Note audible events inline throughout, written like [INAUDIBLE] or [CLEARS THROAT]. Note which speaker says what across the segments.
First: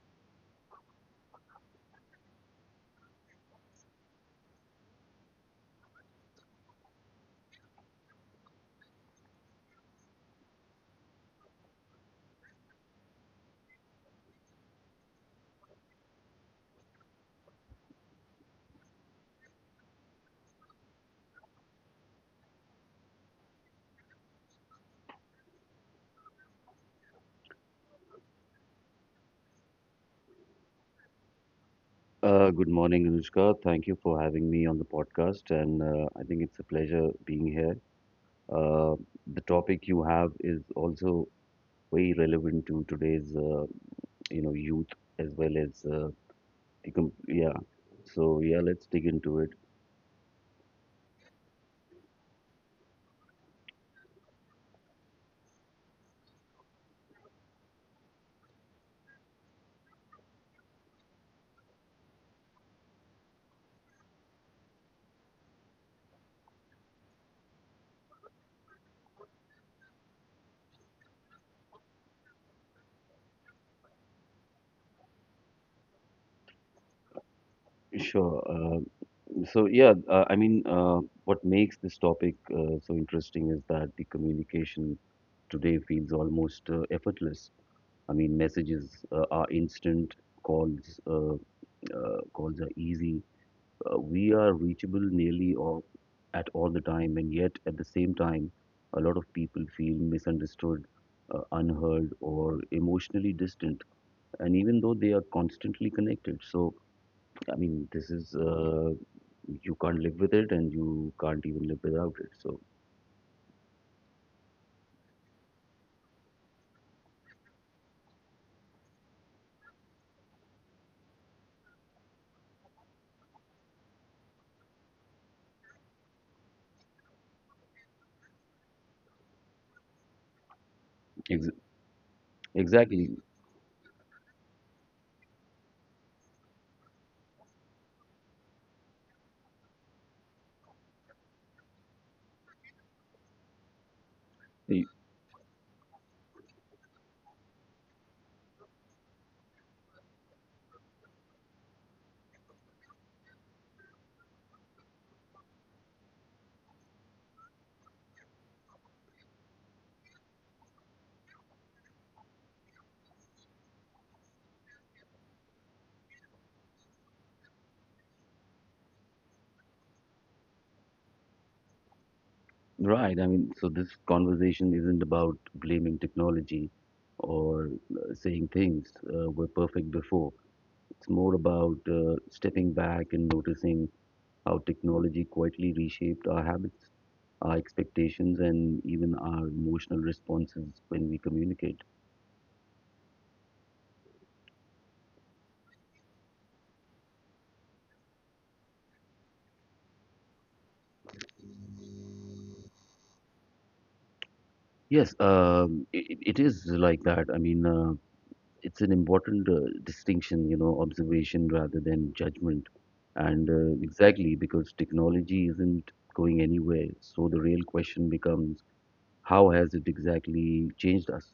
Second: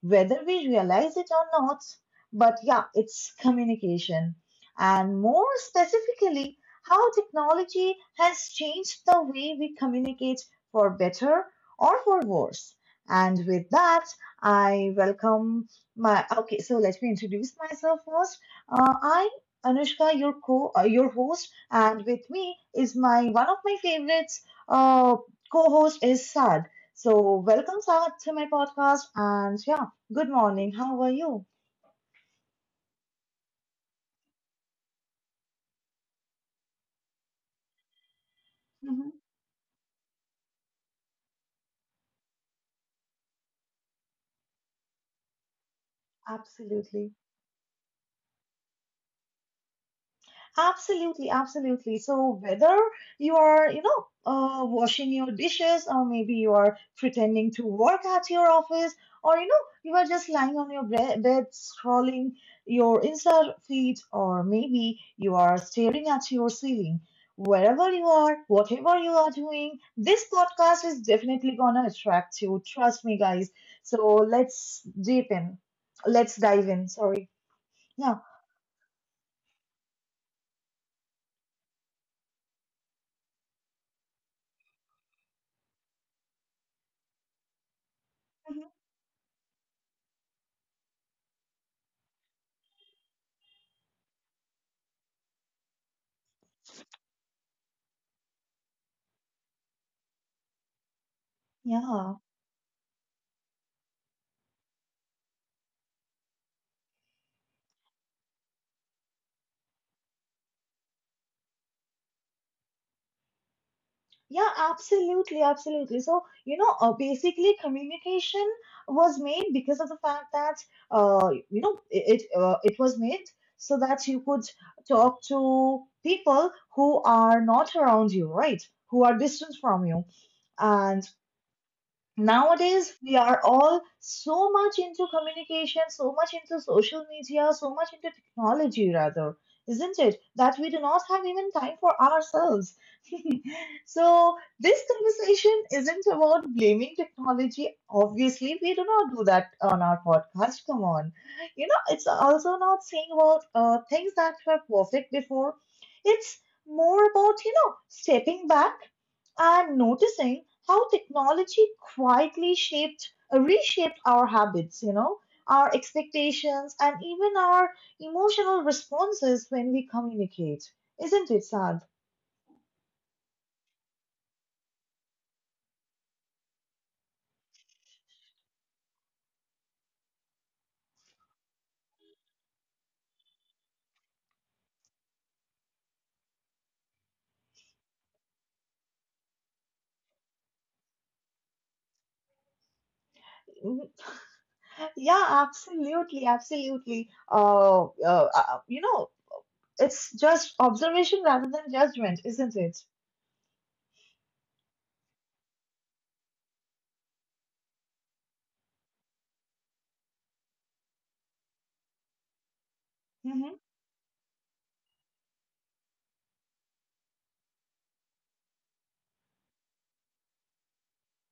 Speaker 1: whether we realize it or not. But yeah, it's communication, and more specifically, how technology has changed the way we communicate for better or for worse. And with that, I welcome my okay, so let me introduce myself first. I'm Anushka, your co your host, and with me is my one of my favorites. Uh, Co-host is Sad. So welcome Sad to my podcast, and yeah, good morning. How are you?
Speaker 2: Good morning, Anushka. Thank you for having me on the podcast, and I think it's a pleasure being here. Uh,
Speaker 1: Mhm.
Speaker 2: the topic you have is also very relevant to today's, youth as well as the com-
Speaker 1: Absolutely.
Speaker 2: yeah. So yeah, let's dig into it.
Speaker 1: Absolutely, absolutely. So whether you are, you know, washing your dishes, or maybe you are pretending to work at your office, or you know, you are just lying on your bed scrolling your Insta feed, or maybe you are staring at your ceiling. Wherever you are, whatever you are doing, this podcast is definitely gonna attract you. Trust me, guys. So let's deep in. Let's dive in. Sorry. Yeah.
Speaker 2: Sure. What makes this topic so interesting is that the communication today feels almost effortless. I mean,
Speaker 1: Mhm.
Speaker 2: messages are instant calls. Calls are easy. We are reachable nearly all, at all the time, and yet at the same time, a lot of people feel misunderstood, unheard,
Speaker 1: Yeah.
Speaker 2: or emotionally distant. And even though they are constantly connected, so this is you can't live with it, and you can't even live without it. So
Speaker 1: Yeah, absolutely, absolutely. So, you know, basically communication was made because of the fact that you know, it was made so that you could talk to people who are not around you, right? Who are distant from you. And
Speaker 2: ex-
Speaker 1: nowadays
Speaker 2: exactly.
Speaker 1: we are all so much into communication, so much into social media, so much into technology rather, isn't it? That we do not have even time for ourselves, so this
Speaker 2: Y-
Speaker 1: conversation isn't about blaming technology. Obviously, we do not do that on our podcast. Come on. You know, it's also not saying about things that were perfect before. It's more about, you know, stepping back and noticing how technology quietly reshaped our habits, you know, our expectations, and even our emotional responses when we communicate. Isn't it sad?
Speaker 2: Right. I mean, so this conversation isn't about blaming technology or saying things were perfect before. It's more about stepping back and noticing how technology quietly reshaped our habits, our expectations, and even our emotional responses when we communicate.
Speaker 1: Yeah, absolutely, absolutely. You know, it's just observation rather than judgment, isn't it?
Speaker 2: Yes, it is like that. It's an important distinction, you know, observation rather than judgment. And
Speaker 1: Hmm.
Speaker 2: exactly because technology isn't going anywhere, so the real question becomes, how has it exactly changed us?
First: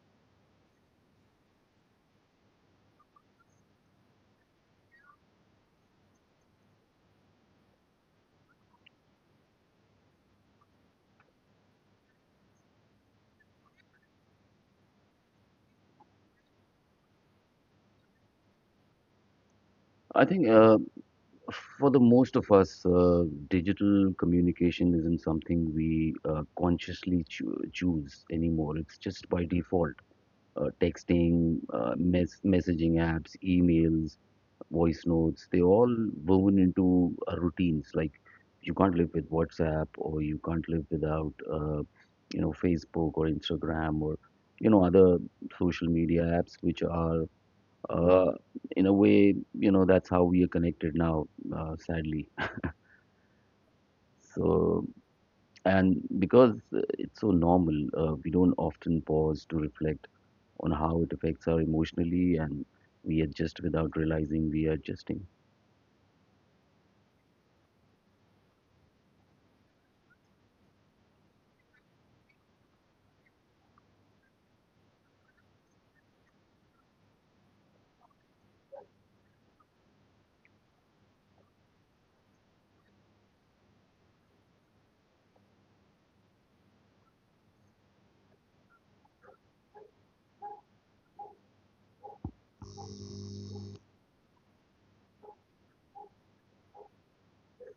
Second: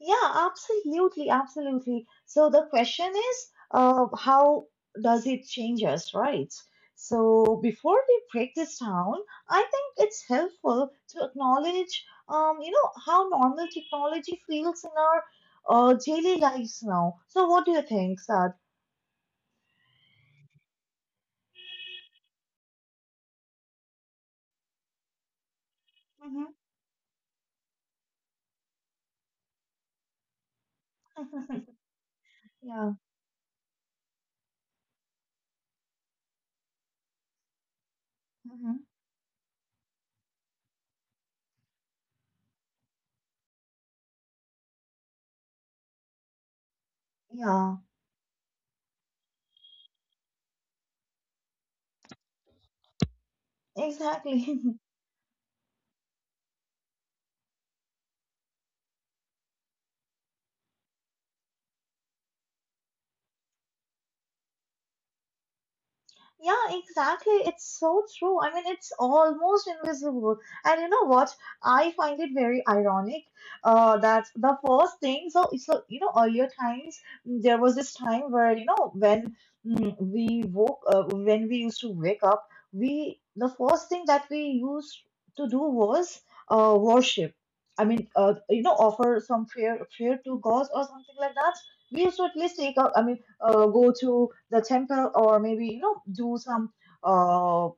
Speaker 1: Yeah, absolutely, absolutely. So the question is, how does it change us, right? So before we break this down, I think it's helpful to acknowledge, you know, how normal technology feels in our daily lives now. So what do you think, Sad?
Speaker 2: I think for the most of us, digital communication isn't something we
Speaker 1: Hmm.
Speaker 2: consciously choose anymore. It's just by default. Texting,
Speaker 1: [LAUGHS]
Speaker 2: messaging
Speaker 1: Yeah.
Speaker 2: apps, emails, voice notes, they all woven into our routines. Like you
Speaker 1: Hmm.
Speaker 2: can't live with WhatsApp or you can't live without, Facebook or Instagram or, you know, other social media apps, which are,
Speaker 1: Yeah.
Speaker 2: uh, in a way, you know, that's how we are connected now, sadly.
Speaker 1: Exactly. [LAUGHS]
Speaker 2: So, and because it's so normal, we don't often pause to reflect on how it affects our emotionally, and we adjust without realizing we are adjusting.
Speaker 1: Yeah, exactly. It's so true. I mean, it's almost invisible. And you know what? I find it very ironic that the first thing, you know, earlier times, there was this time where, you know, when we used to wake up, the first thing that we used to do was worship. I mean, you know, offer some prayer to God or something like that. We used to at least take out, I mean, go to the temple or maybe you know do some uh,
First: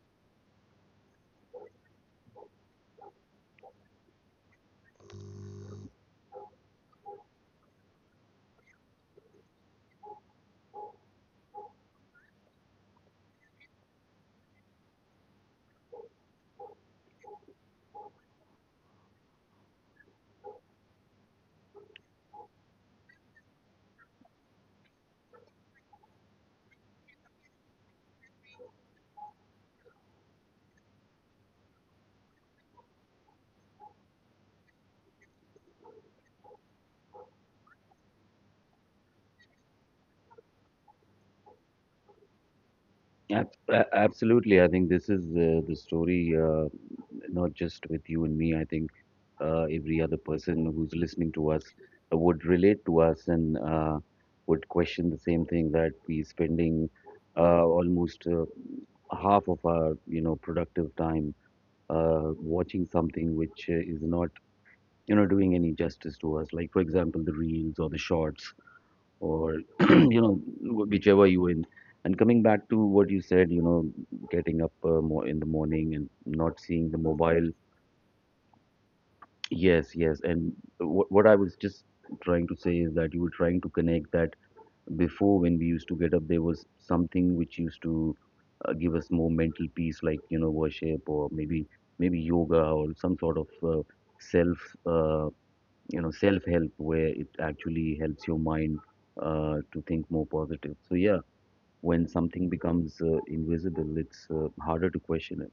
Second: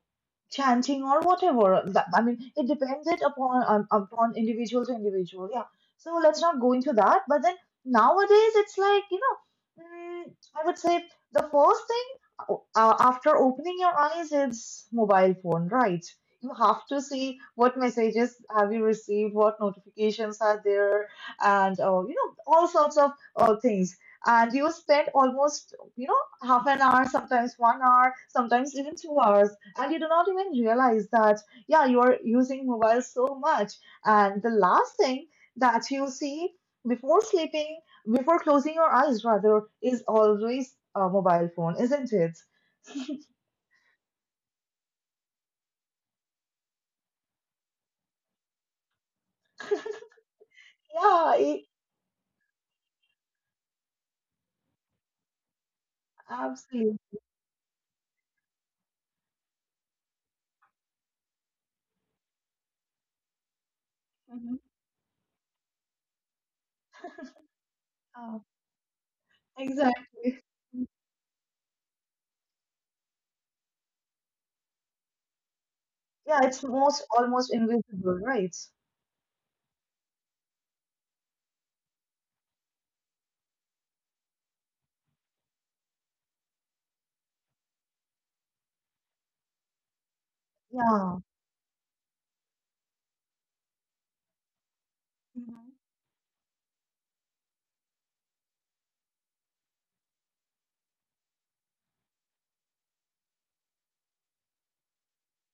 Speaker 1: chanting or whatever. That, I mean, it depends it upon upon individual to individual. Yeah. So let's not go into that. But then nowadays, it's like you know, I would say the first thing after opening your eyes is mobile phone, right? You have to see what messages have you received, what notifications are there, and you know all sorts of things. And you spend almost you know half an hour, sometimes 1 hour, sometimes even 2 hours, and you do not even realize that yeah, you are using mobile so much. And the last thing that you see before sleeping, before closing your eyes, rather, is always a mobile phone, isn't it?
Speaker 2: Absolutely, I think this is the story, not just with you and me. I think every other person who's listening
Speaker 1: Yeah,
Speaker 2: to us would relate to us and would question the same thing, that we spending
Speaker 1: absolutely.
Speaker 2: almost half of our, you know, productive time watching something which is not,
Speaker 1: Mhm.
Speaker 2: you know, doing any justice to us, like for example the reels or the
Speaker 1: Uh,
Speaker 2: shorts or [CLEARS THROAT] you know
Speaker 1: exactly.
Speaker 2: whichever you in. And coming back to what you said, you know, getting up more in the morning and
Speaker 1: Yeah,
Speaker 2: not
Speaker 1: it's
Speaker 2: seeing the
Speaker 1: most
Speaker 2: mobile.
Speaker 1: almost invisible, right?
Speaker 2: Yes. And what I was just trying to say is that you were trying to connect that before, when we used to get up, there was something which used to give us more mental peace, like, you know, worship or maybe yoga or some sort of self uh,
Speaker 1: Yeah.
Speaker 2: you know, self help, where it actually helps your mind to think more positive. So yeah, when something becomes invisible, it's harder to question it.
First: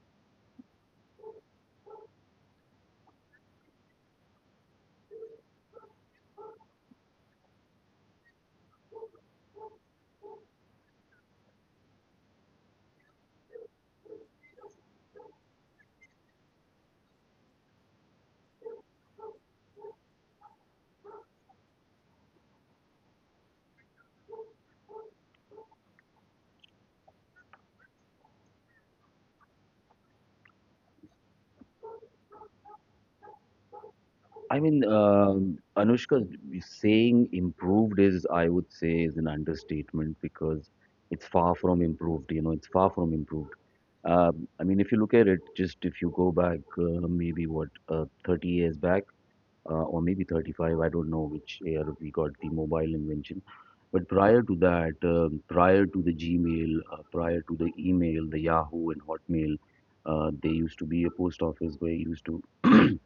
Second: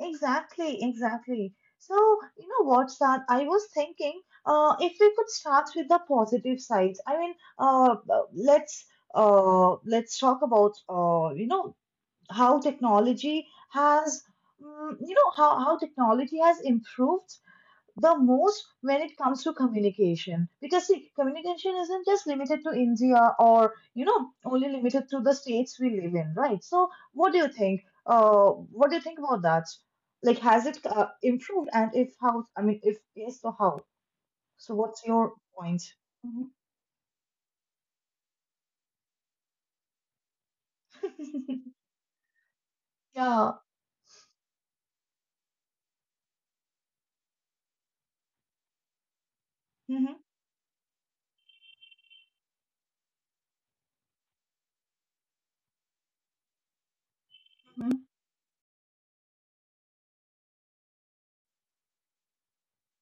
Speaker 1: Exactly, exactly. So, you know what, Sad? I was thinking, if we could start with the positive sides. I mean, uh, uh, let's let's talk about you know, how technology has, mm, you know, how technology has improved the most when it comes to communication because see communication isn't just limited to India or you know only limited to the states we live in, right? So what do you think? uh what do you think about that? Like, has it improved, and if how? I mean, if yes, so how? So what's your point?
Speaker 2: Anushka, saying improved is, I would say, is an understatement because it's far
Speaker 1: Mhm. [LAUGHS]
Speaker 2: from improved. You know, it's far from improved.
Speaker 1: Yeah.
Speaker 2: I mean, if you look at it, just if you go back, maybe what, 30 years back, or
Speaker 1: Mhm,
Speaker 2: maybe 35, I don't know which year we got the mobile invention. But prior to that, prior to the Gmail, prior to the
Speaker 1: mhm.
Speaker 2: email, the Yahoo and Hotmail, there used to be a post office where you used to [CLEARS THROAT]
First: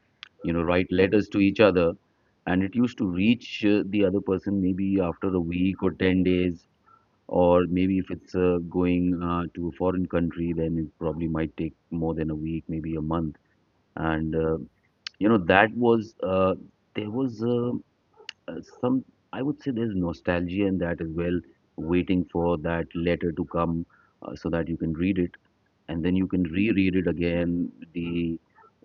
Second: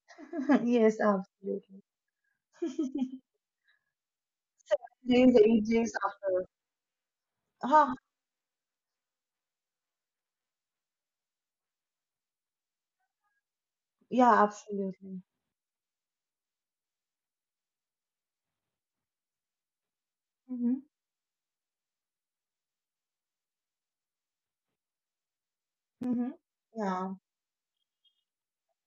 Speaker 2: you know,
Speaker 1: [LAUGHS]
Speaker 2: write
Speaker 1: Yes,
Speaker 2: letters to each
Speaker 1: absolutely.
Speaker 2: other, and it used to
Speaker 1: [LAUGHS]
Speaker 2: reach the other person maybe after
Speaker 1: days
Speaker 2: a
Speaker 1: eight
Speaker 2: week
Speaker 1: days
Speaker 2: or 10
Speaker 1: after.
Speaker 2: days, or
Speaker 1: Ah,
Speaker 2: maybe if it's going to a foreign country, then it probably might take more than a week, maybe a month. And
Speaker 1: yeah, absolutely.
Speaker 2: you know, that was there was some, I would say there's nostalgia
Speaker 1: Hmm.
Speaker 2: in that as well, waiting for that letter to come so that you can read it and then you
Speaker 1: Hmm.
Speaker 2: can reread it
Speaker 1: Yeah.
Speaker 2: again. The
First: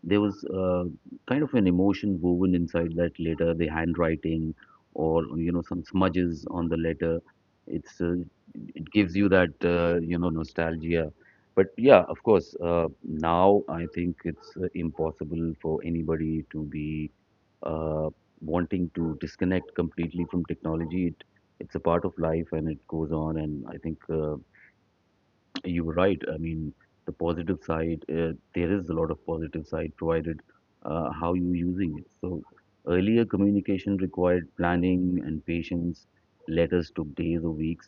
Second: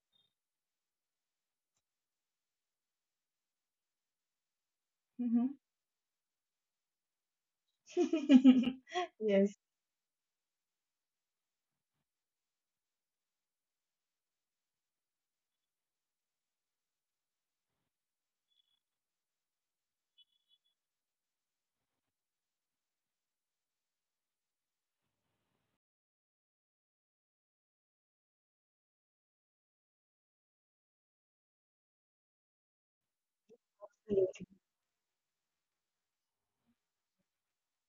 Speaker 2: there was kind of an emotion woven inside that letter, the handwriting, or
Speaker 1: Mm-hmm.
Speaker 2: you know, some smudges on the letter. It's uh,
Speaker 1: [LAUGHS]
Speaker 2: it gives you that
Speaker 1: Yes,
Speaker 2: you know, nostalgia. But yeah, of course, now I think it's impossible for anybody to be uh, wanting to disconnect completely from technology. It's a part of life and it goes on. And I think you're right. I mean, the positive side, there is a lot of positive side, provided how you're using it. So earlier communication
Speaker 1: absolutely.
Speaker 2: required planning and patience. Letters took days or weeks.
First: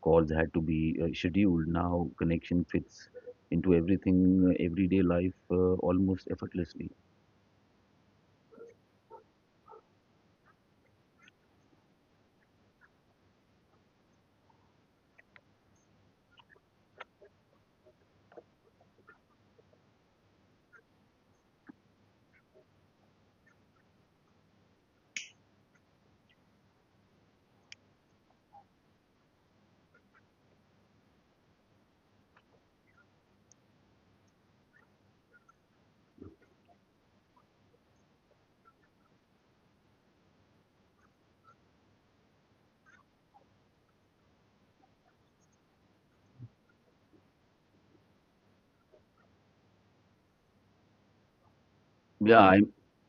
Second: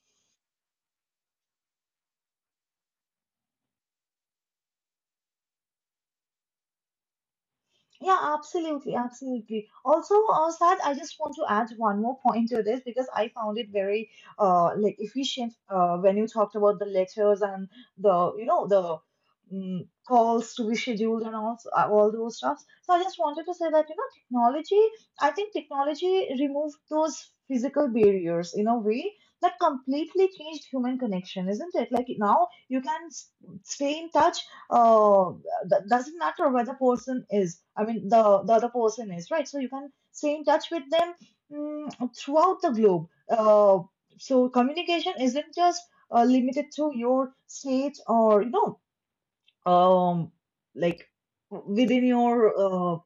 Speaker 2: Calls had to be scheduled. Now connection fits into everything, everyday life almost effortlessly.
Speaker 1: Yeah, absolutely, absolutely. Also, Saad, I just want to add one more point to this because I found it very like efficient when you talked about the letters and the you know the mm calls to be scheduled and all those stuffs. So I just wanted to say that you know technology. I think technology removed those physical barriers in a way that completely changed human connection, isn't it? Like, now you can stay in touch, uh, that doesn't matter where the person is. I mean, the other person is, right? So you can stay in touch with them, throughout the globe, uh, so communication isn't just limited to your state or you know, um like within
Speaker 2: Yeah, I
Speaker 1: uh,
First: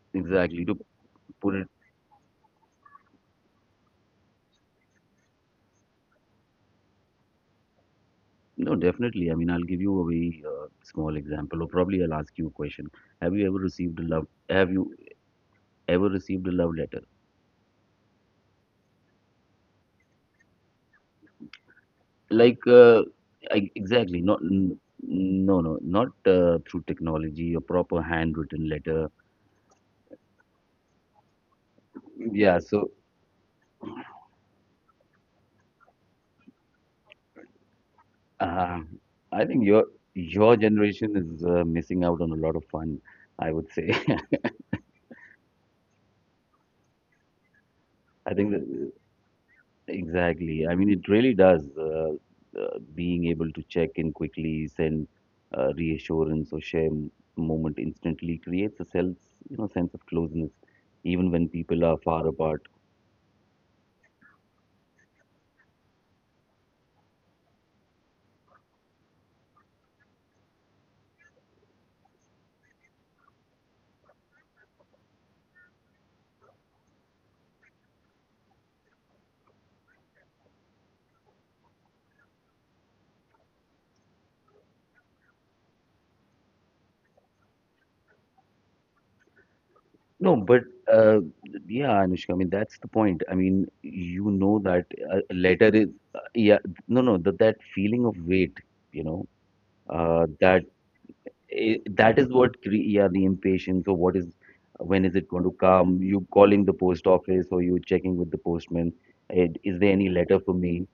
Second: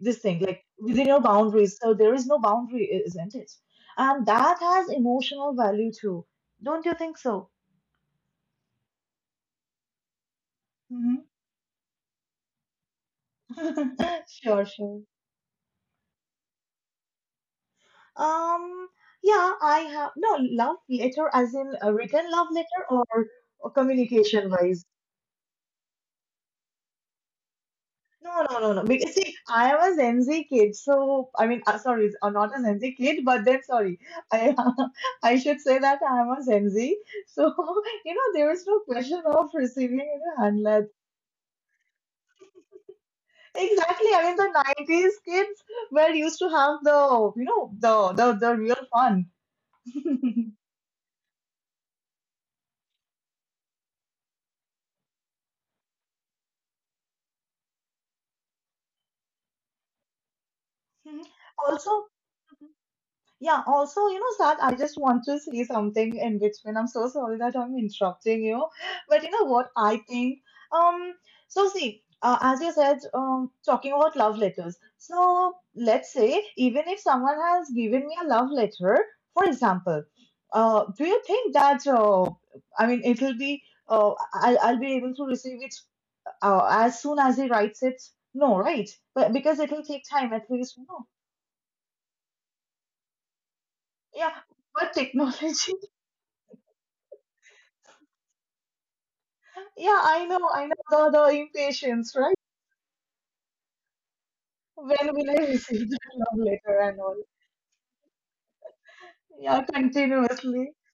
Speaker 1: this thing like
Speaker 2: Exactly, to
Speaker 1: your
Speaker 2: put it.
Speaker 1: boundaries, so there is no boundary, isn't it? And that has emotional value too. Don't you think so?
Speaker 2: No, definitely. I mean, I'll give you a very small example, or probably I'll ask you a question.
Speaker 1: Mhm. [LAUGHS] Sure,
Speaker 2: Have you
Speaker 1: sure.
Speaker 2: ever received a love letter?
Speaker 1: Um, yeah, I have no love letter as in a written love
Speaker 2: Like
Speaker 1: letter, or, or
Speaker 2: exactly, not
Speaker 1: communication
Speaker 2: n-
Speaker 1: wise.
Speaker 2: no, no, not through technology, a proper
Speaker 1: No, no,
Speaker 2: handwritten
Speaker 1: no, no.
Speaker 2: letter.
Speaker 1: Because see, I am a Gen Z kid, so I mean, sorry, I'm not a
Speaker 2: Yeah,
Speaker 1: Gen Z
Speaker 2: so
Speaker 1: kid, but then sorry, I [LAUGHS] I should say that I am a Gen Z. So [LAUGHS] you know, there is no
Speaker 2: uh,
Speaker 1: question
Speaker 2: I
Speaker 1: of
Speaker 2: think
Speaker 1: receiving in a
Speaker 2: your
Speaker 1: handlet.
Speaker 2: generation is missing out on a lot of fun, I would say.
Speaker 1: Exactly. I mean,
Speaker 2: [LAUGHS]
Speaker 1: the '90s kids were used to have the you know
Speaker 2: I think
Speaker 1: the
Speaker 2: that,
Speaker 1: real fun.
Speaker 2: exactly,
Speaker 1: [LAUGHS]
Speaker 2: I mean it really does being able to check in quickly, send reassurance or share moment instantly, creates a sense, you know, sense of closeness, even when people are
Speaker 1: Also.
Speaker 2: far apart.
Speaker 1: Yeah, also, you know, Sad, I just want to say something in between. I'm so sorry that I'm interrupting you. But you know what I think? Um, so see, as you said, talking about love letters. So let's say even if someone has given me a love letter, for example, do you think that I mean it'll be I'll be able to receive it as soon as he writes it? No, right? But because it'll take time
Speaker 2: No,
Speaker 1: at
Speaker 2: but
Speaker 1: least, no.
Speaker 2: uh, yeah, Anushka, I mean, that's the point. I mean, you
Speaker 1: Yeah,
Speaker 2: know that
Speaker 1: but [LAUGHS] technology.
Speaker 2: letter is, uh, yeah, no, that feeling of weight, you know,
Speaker 1: Yeah, I
Speaker 2: uh,
Speaker 1: know,
Speaker 2: that
Speaker 1: I know the
Speaker 2: eh,
Speaker 1: impatience,
Speaker 2: that is
Speaker 1: right?
Speaker 2: what cre yeah, the impatience, or what is, when
Speaker 1: When
Speaker 2: is it
Speaker 1: will
Speaker 2: going
Speaker 1: I
Speaker 2: to
Speaker 1: receive
Speaker 2: come?
Speaker 1: that
Speaker 2: You
Speaker 1: love
Speaker 2: calling the
Speaker 1: letter and
Speaker 2: post
Speaker 1: all?
Speaker 2: office or you checking with the postman,
Speaker 1: Yeah,
Speaker 2: is there any letter for
Speaker 1: continuously.
Speaker 2: me?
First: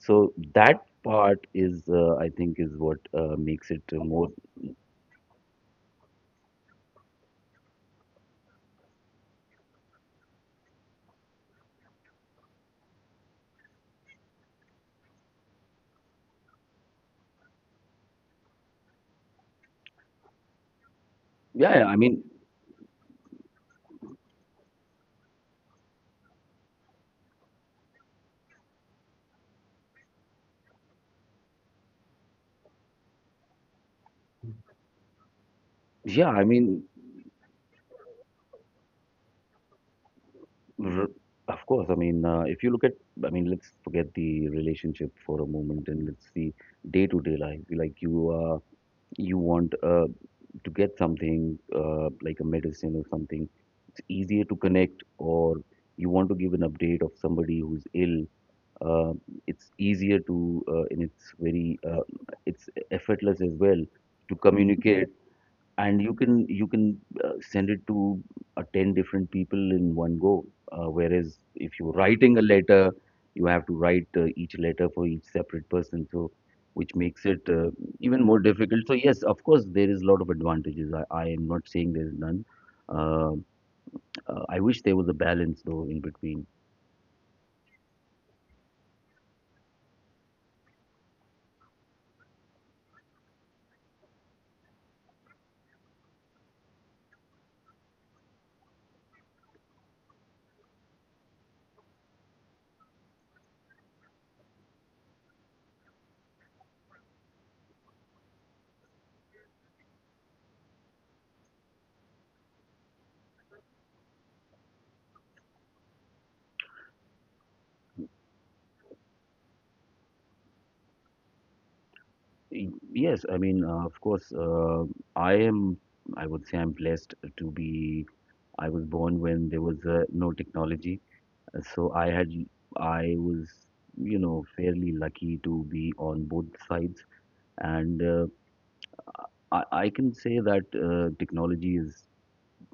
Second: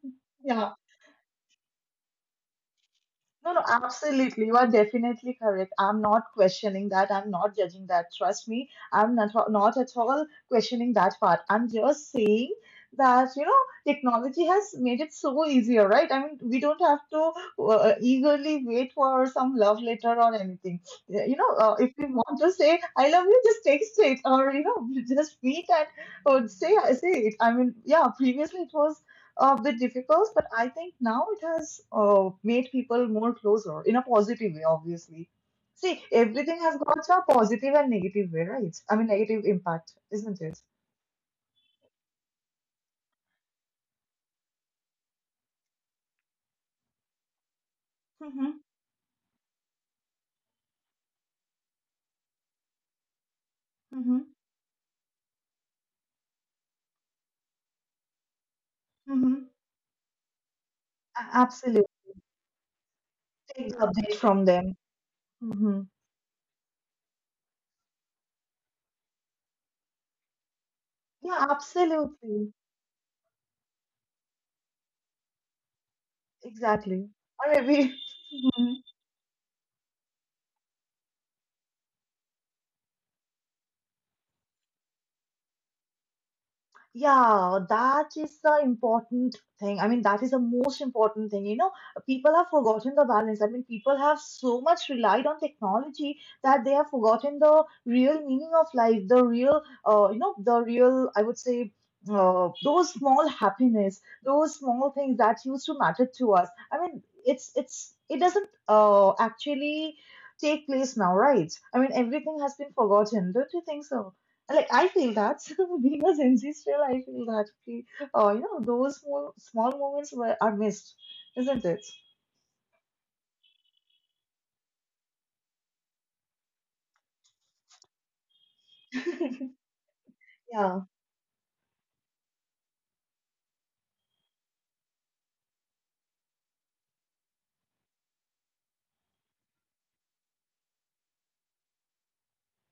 Speaker 2: So
Speaker 1: Yeah,
Speaker 2: that part is, I think, is what
Speaker 1: no, no,
Speaker 2: makes it more,
Speaker 1: absolutely. You are definitely correct. I'm not questioning that. I'm not judging that. Trust me, I'm not, not at all questioning that part. I'm just saying that, you know, technology has made it so easier, right? I mean, we don't have to eagerly wait for some love letter or anything. You know,
Speaker 2: yeah,
Speaker 1: if
Speaker 2: I
Speaker 1: we
Speaker 2: mean,
Speaker 1: want to say, I love you, just text it or, you know, [LAUGHS] just meet and say it. I mean, yeah, previously it was a bit difficult, but I think now it has made people more closer in a positive way, obviously. See,
Speaker 2: yeah, I
Speaker 1: everything has
Speaker 2: mean.
Speaker 1: got a positive and negative way, right? I mean, negative impact, isn't it?
Speaker 2: R- Of course, I mean, if you look at, I mean, let's forget the relationship for a moment and let's see day-to-day life. Like you,
Speaker 1: Mm-hmm,
Speaker 2: uh, you want to get something like a medicine or something. It's
Speaker 1: mm-hmm,
Speaker 2: easier to connect, or you want to give an update of somebody who's ill. Uh,
Speaker 1: mm-hmm.
Speaker 2: it's easier to, and it's very,
Speaker 1: Absolutely.
Speaker 2: it's effortless as
Speaker 1: Take the
Speaker 2: well
Speaker 1: update
Speaker 2: to, yes,
Speaker 1: from them.
Speaker 2: communicate.
Speaker 1: Mm-hmm.
Speaker 2: And you can send it to 10 different people in one go, whereas
Speaker 1: Yeah,
Speaker 2: if you're writing a
Speaker 1: absolutely.
Speaker 2: letter, you have to write each letter for each separate person, so which
Speaker 1: Exactly.
Speaker 2: makes
Speaker 1: Or
Speaker 2: it
Speaker 1: maybe. [LAUGHS]
Speaker 2: even more difficult. So yes, of course, there is a lot of advantages. I am not saying there is none. uh, I wish there was a balance though in between.
Speaker 1: Yeah, that is the important thing. I mean, that is the most important thing. You know, people have forgotten the balance. I mean, people have so much relied on technology that they have forgotten the real meaning of life, the real, you know, the real, I would say, those small happiness, those small things that used to matter to us. I mean, it doesn't actually take place now, right? I mean, everything has been forgotten. Don't you think so? Like, I feel that [LAUGHS] being a Gen Z still, I feel that you know, those small, small moments were are missed, isn't it?
Speaker 2: Y- yes, I mean, of course, I am, I would say, I'm blessed to be, I was
Speaker 1: [LAUGHS]
Speaker 2: born when there was no
Speaker 1: Yeah.
Speaker 2: technology. So I was, you know, fairly lucky to be on both sides. And I can say that technology is,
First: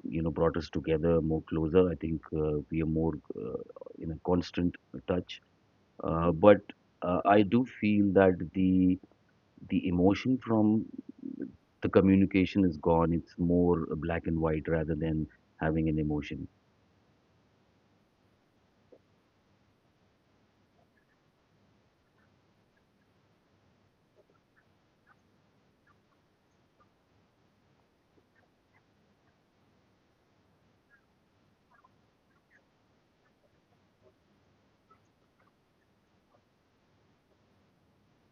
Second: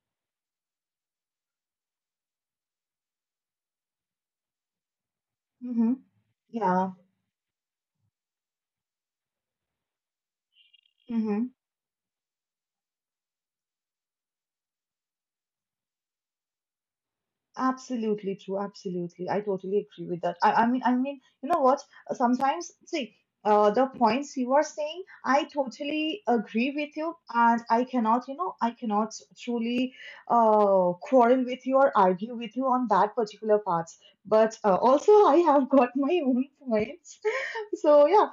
Speaker 2: you know, brought us together more closer. I think we are more in a constant touch,
Speaker 1: Mm-hmm.
Speaker 2: uh, but
Speaker 1: Yeah.
Speaker 2: uh, I do feel that the emotion from
Speaker 1: Mm-hmm.
Speaker 2: the communication is gone. It's more black and white rather than having an emotion.
Speaker 1: Absolutely true. Absolutely. I totally agree with that. I mean, you know what? Sometimes, see, the points you are saying, I totally agree with you, and I cannot truly quarrel with you or argue with you on that particular part. But also, I have got [LAUGHS] my own points. [LAUGHS] So yeah,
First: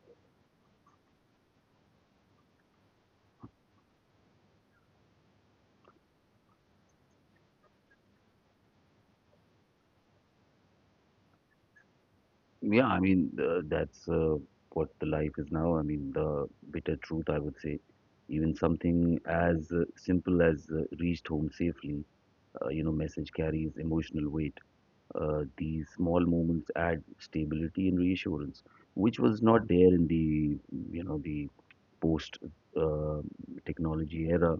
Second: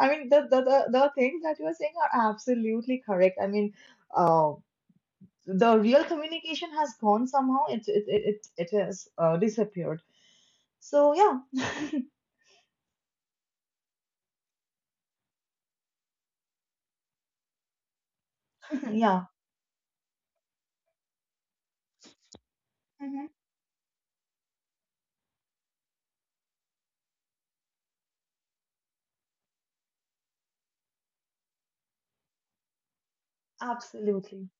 Speaker 1: I mean, the things that you are saying are absolutely correct. I mean, uh, the real communication has gone somehow. It has disappeared. So yeah,
Speaker 2: Yeah, I mean, that's what the life is now. I mean, the bitter truth, I would say. Even
Speaker 1: [LAUGHS]
Speaker 2: something
Speaker 1: yeah,
Speaker 2: as simple as reached home safely, you know,
Speaker 1: hmm
Speaker 2: message carries emotional weight. These small moments add stability and reassurance, which was not there in the, you know, the post uh, technology
Speaker 1: absolutely.
Speaker 2: era.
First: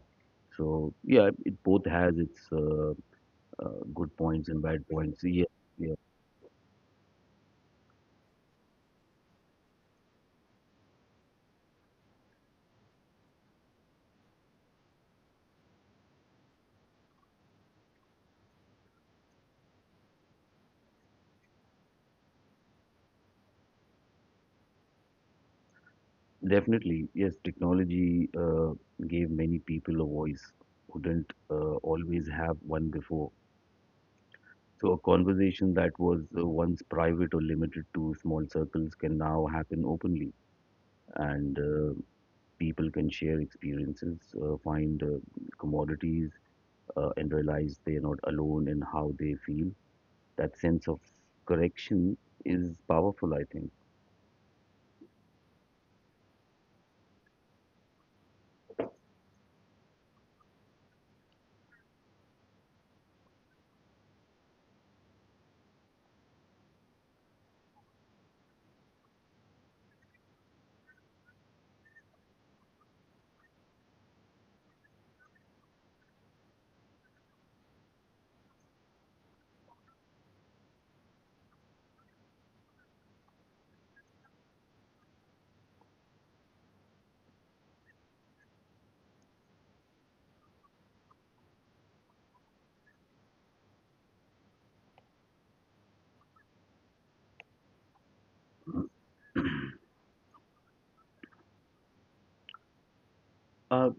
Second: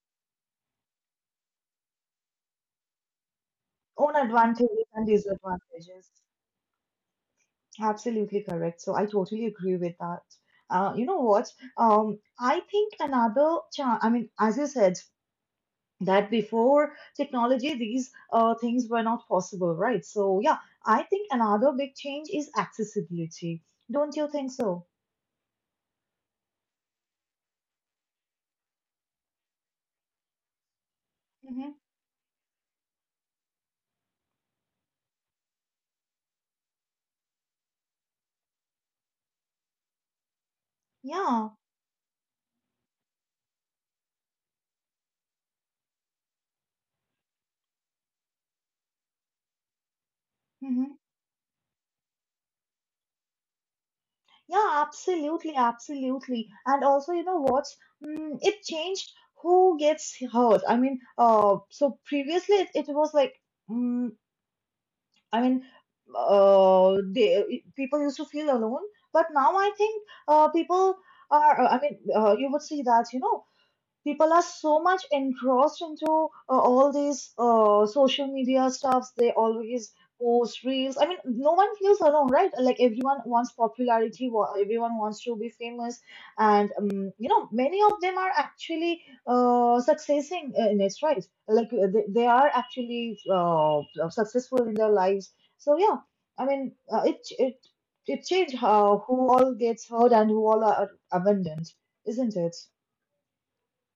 Speaker 2: So yeah, it both has its
Speaker 1: Own
Speaker 2: good points and
Speaker 1: advantages
Speaker 2: bad
Speaker 1: and
Speaker 2: points. Yeah, yeah.
Speaker 1: disadvantages. Absolutely correct. So I totally agree with that. You know what? I think another I mean, as you said, that before technology, these things were not possible, right? So yeah, I think another big change is accessibility. Don't you think so?
Speaker 2: Definitely, yes, technology gave many people a voice who didn't
Speaker 1: Hmm.
Speaker 2: always have one before. So a conversation that was once private or limited to small circles can now happen openly,
Speaker 1: Yeah.
Speaker 2: and people can share experiences, find commodities, and realize they are not alone in how they feel. That sense of correction is powerful, I think.
Speaker 1: Yeah, absolutely, absolutely. And also, you know what? It changed who gets hurt. I mean, so previously it was like, mm, I mean, people used to feel alone, but now I think people are, I mean, you would see that, people are so much engrossed into all these social media stuffs. They always post reels. I mean, no one feels alone, right? Like everyone wants popularity. Everyone wants to be famous, and many of them are actually succeeding in it, right? Like they are actually successful in their lives. So yeah, I mean, it changed how who all gets hurt and who all are abandoned, isn't it?
Speaker 2: Uh,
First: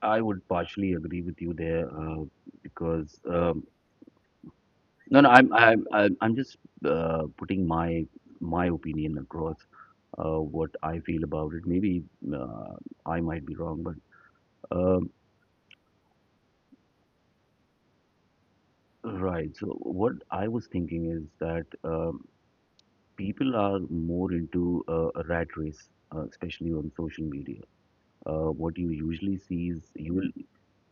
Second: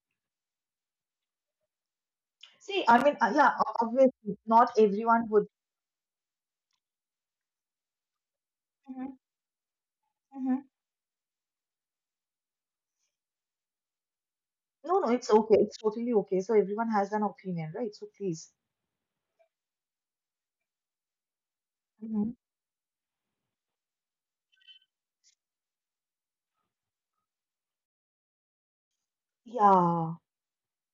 Speaker 2: I would partially agree with you there, uh,
Speaker 1: See, I mean,
Speaker 2: because.
Speaker 1: yeah,
Speaker 2: Um,
Speaker 1: obviously, not
Speaker 2: No, no,
Speaker 1: everyone would.
Speaker 2: I'm just putting my my
Speaker 1: Hmm.
Speaker 2: opinion across,
Speaker 1: Hmm.
Speaker 2: what I feel about it. Maybe uh, I might be wrong, but
Speaker 1: No, no,
Speaker 2: um
Speaker 1: it's okay. It's totally okay. So everyone has an opinion, right? So please.
Speaker 2: right. So what I was thinking is that
Speaker 1: Hmm.
Speaker 2: um people are more into a rat race, especially on social media. What you usually see is
Speaker 1: Yeah.
Speaker 2: you will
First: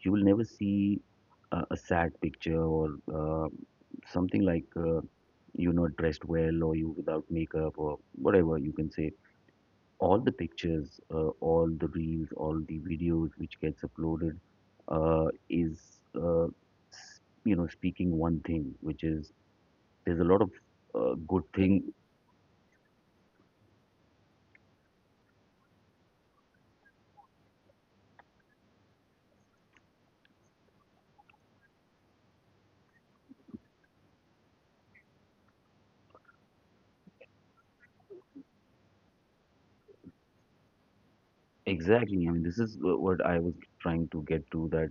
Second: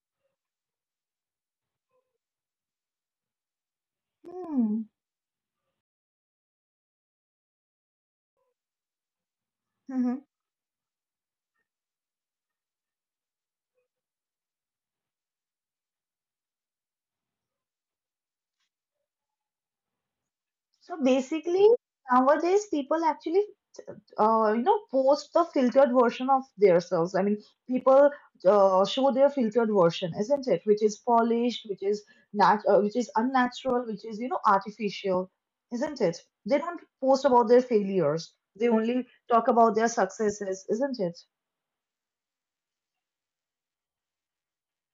Speaker 2: you will never see a sad picture or uh, something like you're not dressed well or you without makeup or whatever you can say
Speaker 1: Mm-hmm.
Speaker 2: all the pictures, all the reels, all the videos which gets uploaded uh, is uh, s- you know speaking one thing, which is there's a lot of
Speaker 1: So
Speaker 2: good
Speaker 1: basically,
Speaker 2: thing.
Speaker 1: nowadays people actually post the filtered version of themselves. I mean, people show their filtered version, isn't it? Which is polished, which is which is unnatural, which is artificial, isn't it? They don't post about their failures. They only talk about their successes, isn't it?
Speaker 2: Exactly. I mean, this is what I was trying to get to that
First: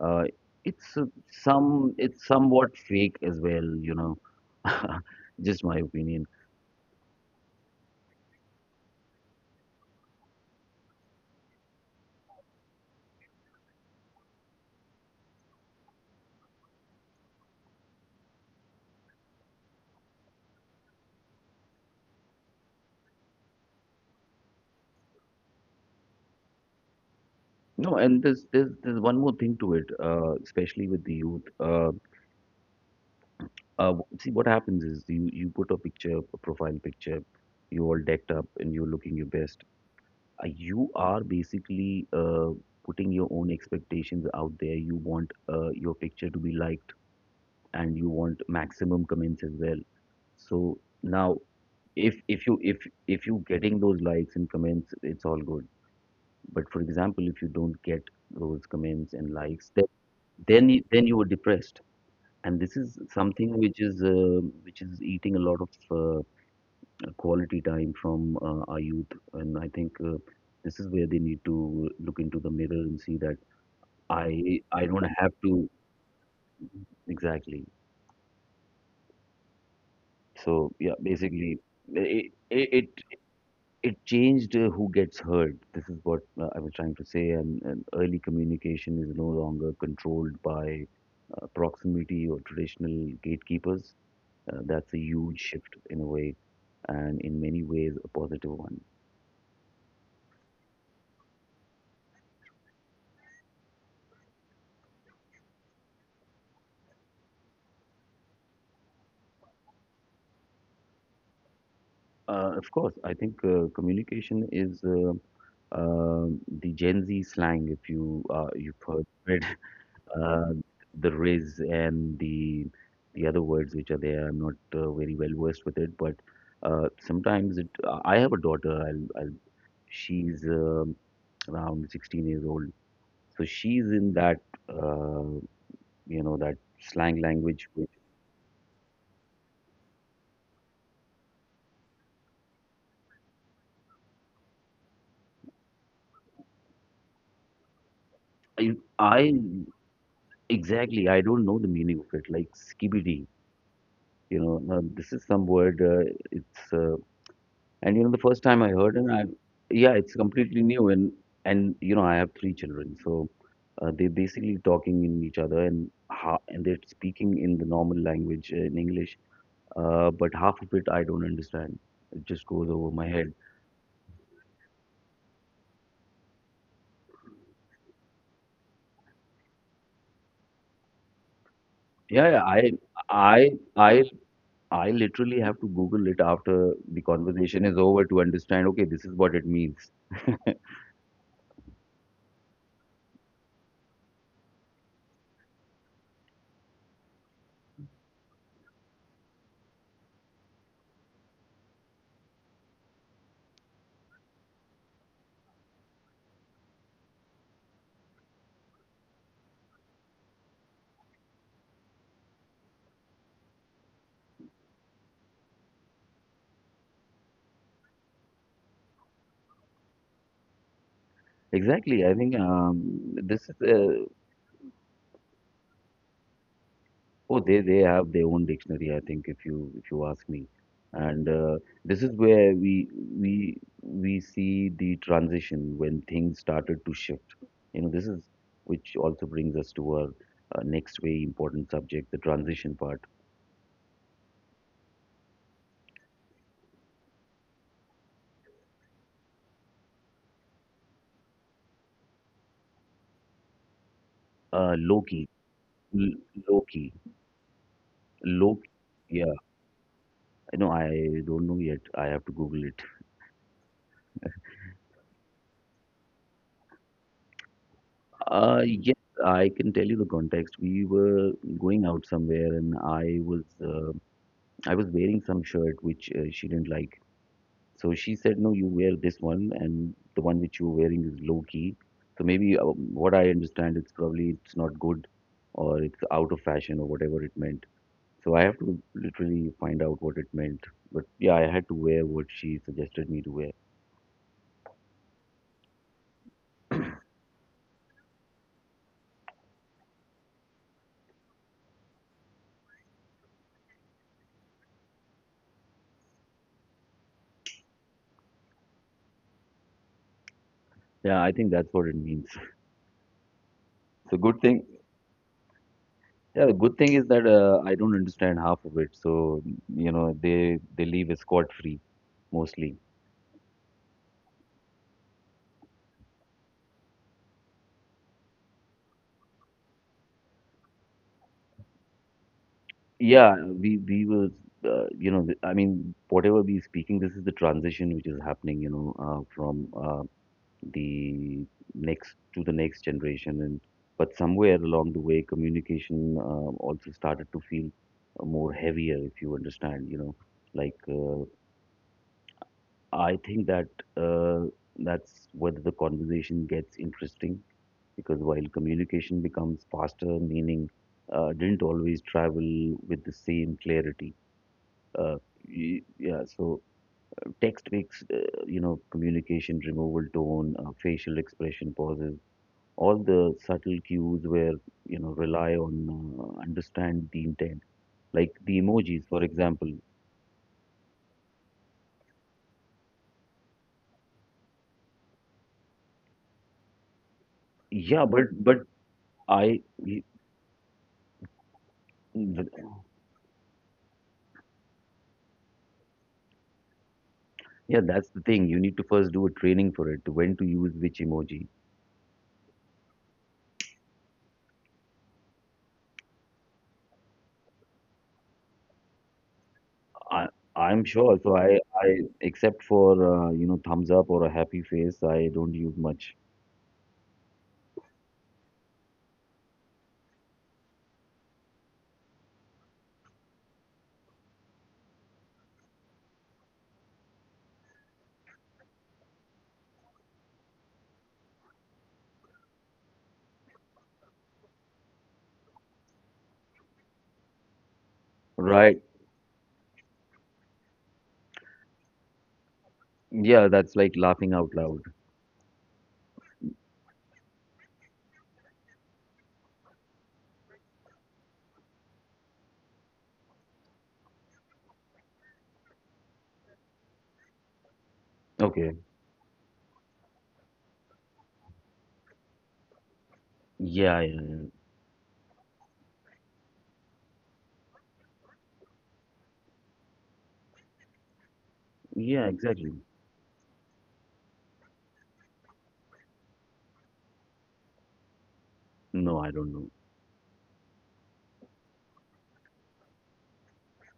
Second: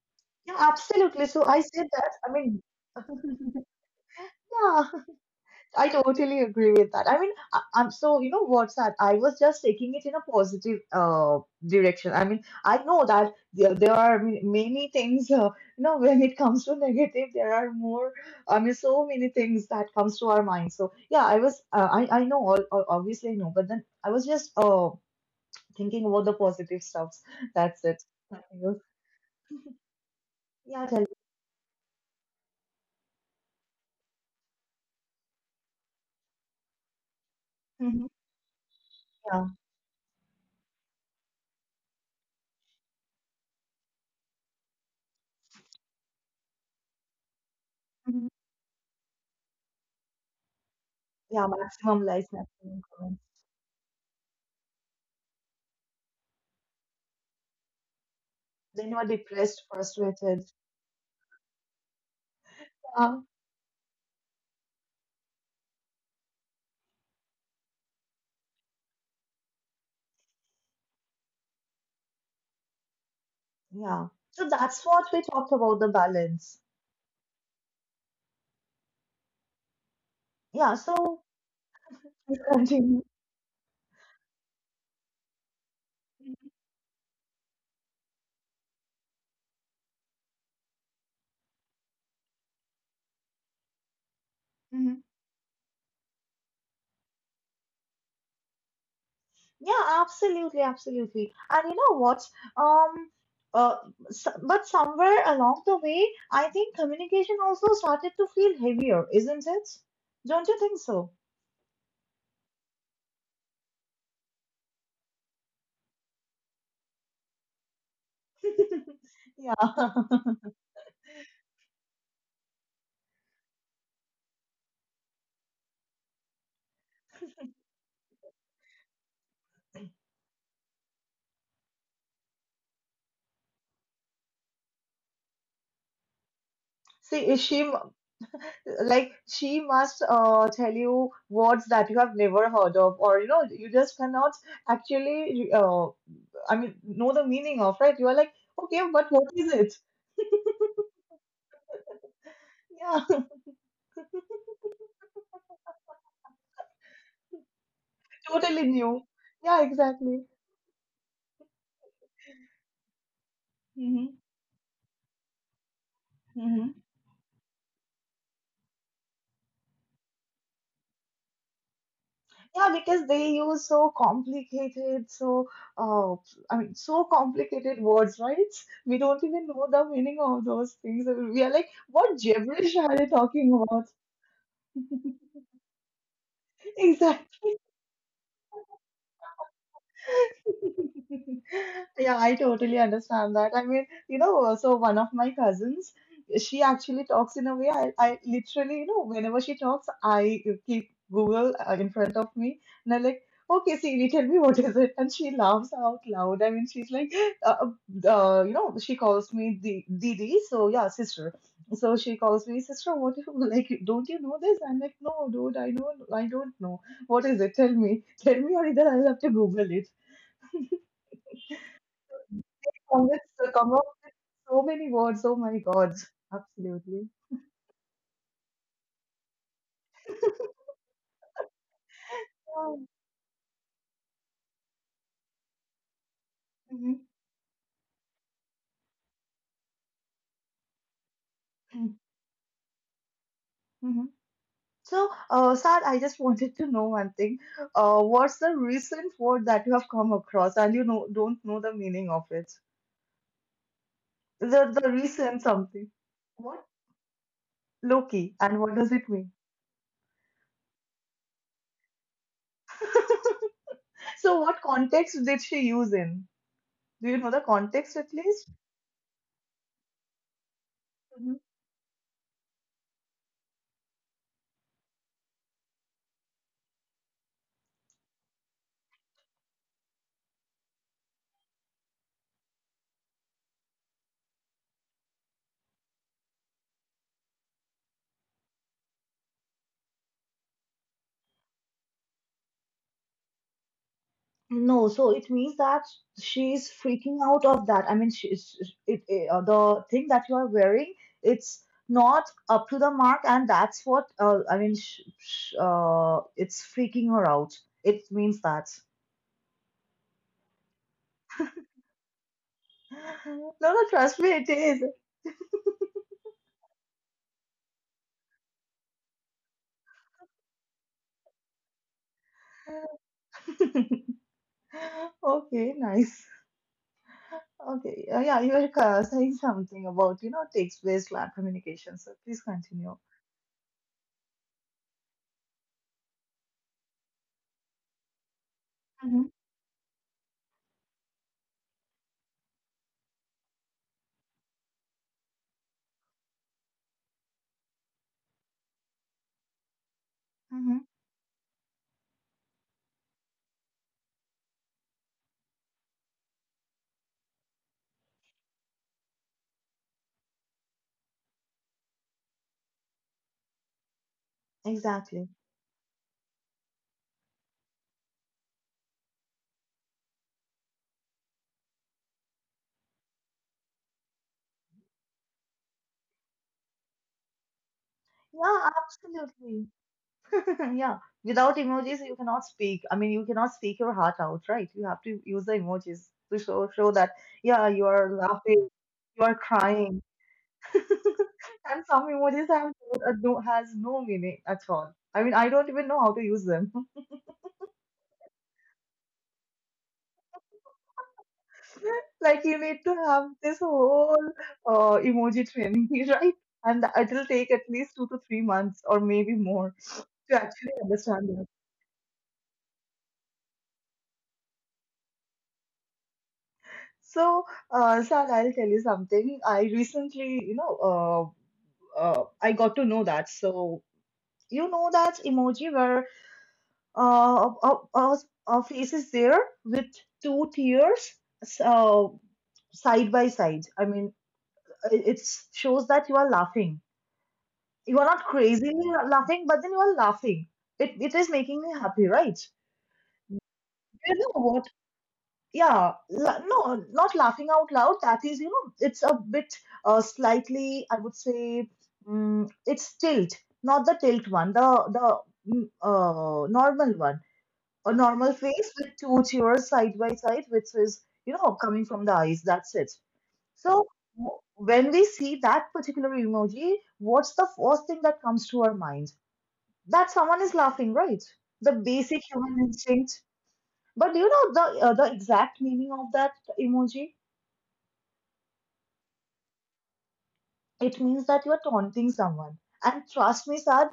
Speaker 2: uh,
Speaker 1: Yeah,
Speaker 2: it's
Speaker 1: absolutely. So I said
Speaker 2: some
Speaker 1: that.
Speaker 2: it's
Speaker 1: I mean,
Speaker 2: somewhat fake as well, you know.
Speaker 1: yeah,
Speaker 2: [LAUGHS] Just my
Speaker 1: I
Speaker 2: opinion.
Speaker 1: totally agree with that. I mean, I'm so you know what's that? I was just taking it in a positive direction. I mean, I know that there are many things. When it comes to [LAUGHS] negative, there are more. I mean, so many things that comes to our mind. So yeah, I was. I know all, obviously I know, but then I was just thinking about the positive stuffs. That's
Speaker 2: No,
Speaker 1: it.
Speaker 2: and there's
Speaker 1: Nothing
Speaker 2: there's
Speaker 1: else.
Speaker 2: there's one more thing to it, especially
Speaker 1: Yeah,
Speaker 2: with
Speaker 1: tell.
Speaker 2: the youth. Uh, See, what happens is you put a picture, a profile picture, you all
Speaker 1: Mhm.
Speaker 2: decked up and you're looking your
Speaker 1: Yeah.
Speaker 2: best. You are basically putting your own expectations out there. You want your picture to be liked, and you
Speaker 1: Mhm.
Speaker 2: want maximum comments as well. So now,
Speaker 1: Yeah, maximum
Speaker 2: if
Speaker 1: likes,
Speaker 2: if you if
Speaker 1: maximum
Speaker 2: if
Speaker 1: comments.
Speaker 2: you getting those likes and comments, it's all good. But for example, if you don't get those
Speaker 1: Then you are
Speaker 2: comments and
Speaker 1: depressed,
Speaker 2: likes, then
Speaker 1: frustrated.
Speaker 2: then you were depressed, and this is
Speaker 1: Yeah.
Speaker 2: something which is eating a lot of quality time from our youth. And I think this is where they need to look into the mirror and see that
Speaker 1: Yeah. So
Speaker 2: I
Speaker 1: that's
Speaker 2: don't
Speaker 1: what we
Speaker 2: have
Speaker 1: talked
Speaker 2: to
Speaker 1: about the balance.
Speaker 2: exactly. So
Speaker 1: Yeah.
Speaker 2: yeah,
Speaker 1: So
Speaker 2: basically it it it,
Speaker 1: continue.
Speaker 2: it changed who gets heard. This is what I was trying to say. And early communication is no longer controlled by proximity or traditional gatekeepers. That's a
Speaker 1: Mhm.
Speaker 2: huge shift in a way, and in many ways a positive one.
Speaker 1: Yeah, absolutely, absolutely. And you know what? Um, uh, s But somewhere along the way, I think communication also started to feel heavier, isn't it? Don't you think so?
Speaker 2: Of course, I think communication is uh, the Gen Z slang. If you've
Speaker 1: [LAUGHS]
Speaker 2: heard it,
Speaker 1: Yeah.
Speaker 2: [LAUGHS]
Speaker 1: [LAUGHS]
Speaker 2: uh, the riz and the other words which are there. I'm not very well versed with it, but sometimes it. I have a daughter. She's around 16 years old, so she's in that uh, you know that slang
Speaker 1: See,
Speaker 2: language.
Speaker 1: she.
Speaker 2: Which
Speaker 1: Like, she must tell you words that you have never heard of, or you just cannot actually I mean know the meaning of, right? You are like,
Speaker 2: I,
Speaker 1: okay, but
Speaker 2: I
Speaker 1: what is it?
Speaker 2: exactly I don't know the meaning of it. Like skibidi.
Speaker 1: Yeah.
Speaker 2: You know, now this is some word. It's And you know the
Speaker 1: [LAUGHS]
Speaker 2: first time I
Speaker 1: Totally
Speaker 2: heard it,
Speaker 1: new.
Speaker 2: I
Speaker 1: Yeah,
Speaker 2: yeah, it's
Speaker 1: exactly.
Speaker 2: completely new. And you know I have three children, so they're
Speaker 1: Hmm.
Speaker 2: basically talking in each other and
Speaker 1: Hmm.
Speaker 2: they're speaking in the normal language in English. But half of it I don't understand. It just goes
Speaker 1: Yeah,
Speaker 2: over my
Speaker 1: because
Speaker 2: head.
Speaker 1: they use so complicated, so uh, I mean, so complicated words, right? We don't even know the meaning of those things. We are like, what
Speaker 2: Yeah, I
Speaker 1: gibberish are they
Speaker 2: I
Speaker 1: talking
Speaker 2: I I literally have to Google it after the
Speaker 1: about? [LAUGHS]
Speaker 2: conversation is over to understand. Okay, this is what it means.
Speaker 1: Yeah, I totally understand that. I mean, so one of my cousins, she actually talks in a way. I literally, whenever she talks, I keep Google in front of me, and I'm like, okay, Siri, tell me, what is it? And she laughs out loud. I mean, she's like, uh, she calls me the Didi. So, yeah, sister. So she calls me, sister, what, [LAUGHS] like, don't you know this? I'm like, no, dude, I don't know. What is it? Tell me. Tell me, or either I'll have to Google it.
Speaker 2: Exactly. I think
Speaker 1: Come with
Speaker 2: this
Speaker 1: so
Speaker 2: is.
Speaker 1: come up So many words. Oh my God. Absolutely.
Speaker 2: Oh, they have their own dictionary, I think, if you ask me. And this is where we see the transition when things started to
Speaker 1: Mhm.
Speaker 2: shift. You know, this is which also brings us to our next very important subject, the transition part.
Speaker 1: Mhm. So, Sad, I just wanted to know one thing. What's the recent word that you have come across and don't know the meaning of it? The
Speaker 2: Loki,
Speaker 1: recent something.
Speaker 2: L
Speaker 1: What?
Speaker 2: Loki,
Speaker 1: Loki, and
Speaker 2: Loki.
Speaker 1: what does it
Speaker 2: Yeah,
Speaker 1: mean?
Speaker 2: no, I don't know yet. I have to Google it.
Speaker 1: So, what context did she use in? Do you know the context at least?
Speaker 2: Yes, I can tell you the context. We were going out somewhere, and I was wearing some shirt which she didn't like. So she said, "No, you wear this one, and the one which you're wearing is low key." So maybe what I understand, it's probably it's not good, or it's out of fashion, or whatever it meant. So I have to literally find out what it meant. But yeah, I had to wear what she suggested me to wear.
Speaker 1: No, so it means that she's freaking out of that. I mean, she's the thing that you are wearing, it's not up to the mark, and that's what, I mean. Sh sh It's freaking her out. It means that.
Speaker 2: Yeah, I think that's what it means. [LAUGHS]
Speaker 1: No, no,
Speaker 2: So
Speaker 1: trust me,
Speaker 2: good
Speaker 1: it
Speaker 2: thing.
Speaker 1: is.
Speaker 2: Yeah, the good thing is that I don't understand half of it. So you know, they leave escort free mostly.
Speaker 1: [LAUGHS] Okay, nice. Okay, yeah, you were saying something about text-based lab communication. So please continue.
Speaker 2: Yeah, we will, you know, I mean, whatever we're speaking, this is the transition which is happening, you know,
Speaker 1: Mm-hmm.
Speaker 2: from the next to the next generation, and but somewhere along the way, communication also started to feel more heavier, if you understand, you know, like
Speaker 1: Mm-hmm.
Speaker 2: I think that uh, that's whether the conversation gets interesting because while communication becomes faster, meaning didn't always travel with the same clarity. uh,
Speaker 1: Exactly.
Speaker 2: yeah, so text makes you know communication removal tone, facial expression, pauses, all the subtle cues where you know rely on understand the intent, like the
Speaker 1: Yeah,
Speaker 2: emojis for example.
Speaker 1: absolutely. [LAUGHS] Yeah. Without emojis, you cannot speak. I mean, you cannot speak your heart out, right? You have to use the emojis to show that, yeah, you
Speaker 2: Yeah
Speaker 1: are
Speaker 2: but
Speaker 1: laughing, you are
Speaker 2: i y-
Speaker 1: crying. [LAUGHS] And some emojis have
Speaker 2: but-
Speaker 1: no meaning at all. I mean, I don't even know how to use them. [LAUGHS]
Speaker 2: yeah, that's the thing, you need to first do a training for it when to use which emoji.
Speaker 1: Like, you need to have this whole emoji training, [LAUGHS] right? And it will take at least 2 to 3 months or maybe more
Speaker 2: i
Speaker 1: to actually
Speaker 2: i'm sure,
Speaker 1: understand.
Speaker 2: so I except for you know thumbs up or a happy face I don't use much.
Speaker 1: So, Sal, I'll tell you something. I recently, I got to know that. So, you know that emoji where uh, a, a, a face is there with two tears uh, side by side. I mean, it shows that you are laughing. You are not
Speaker 2: Right,
Speaker 1: crazily laughing, but then you are laughing. It is making me happy, right?
Speaker 2: yeah, that's like
Speaker 1: You
Speaker 2: laughing
Speaker 1: know
Speaker 2: out
Speaker 1: what?
Speaker 2: loud.
Speaker 1: Yeah, no, not laughing out loud. That is, you know, it's a bit slightly, I would say. It's tilt. Not the tilt one. The the mm, uh, normal one. A normal
Speaker 2: Okay.
Speaker 1: face with two tears side by side, which is, you know, coming from the eyes. That's it. So,
Speaker 2: Yeah.
Speaker 1: w- when we see that particular emoji, what's the first thing that comes to our mind? That someone is laughing, right? The
Speaker 2: Yeah,
Speaker 1: basic human
Speaker 2: exactly.
Speaker 1: instinct. But do you know the exact meaning of that emoji?
Speaker 2: No, I don't know.
Speaker 1: It means that you are taunting someone. And trust me, Sad,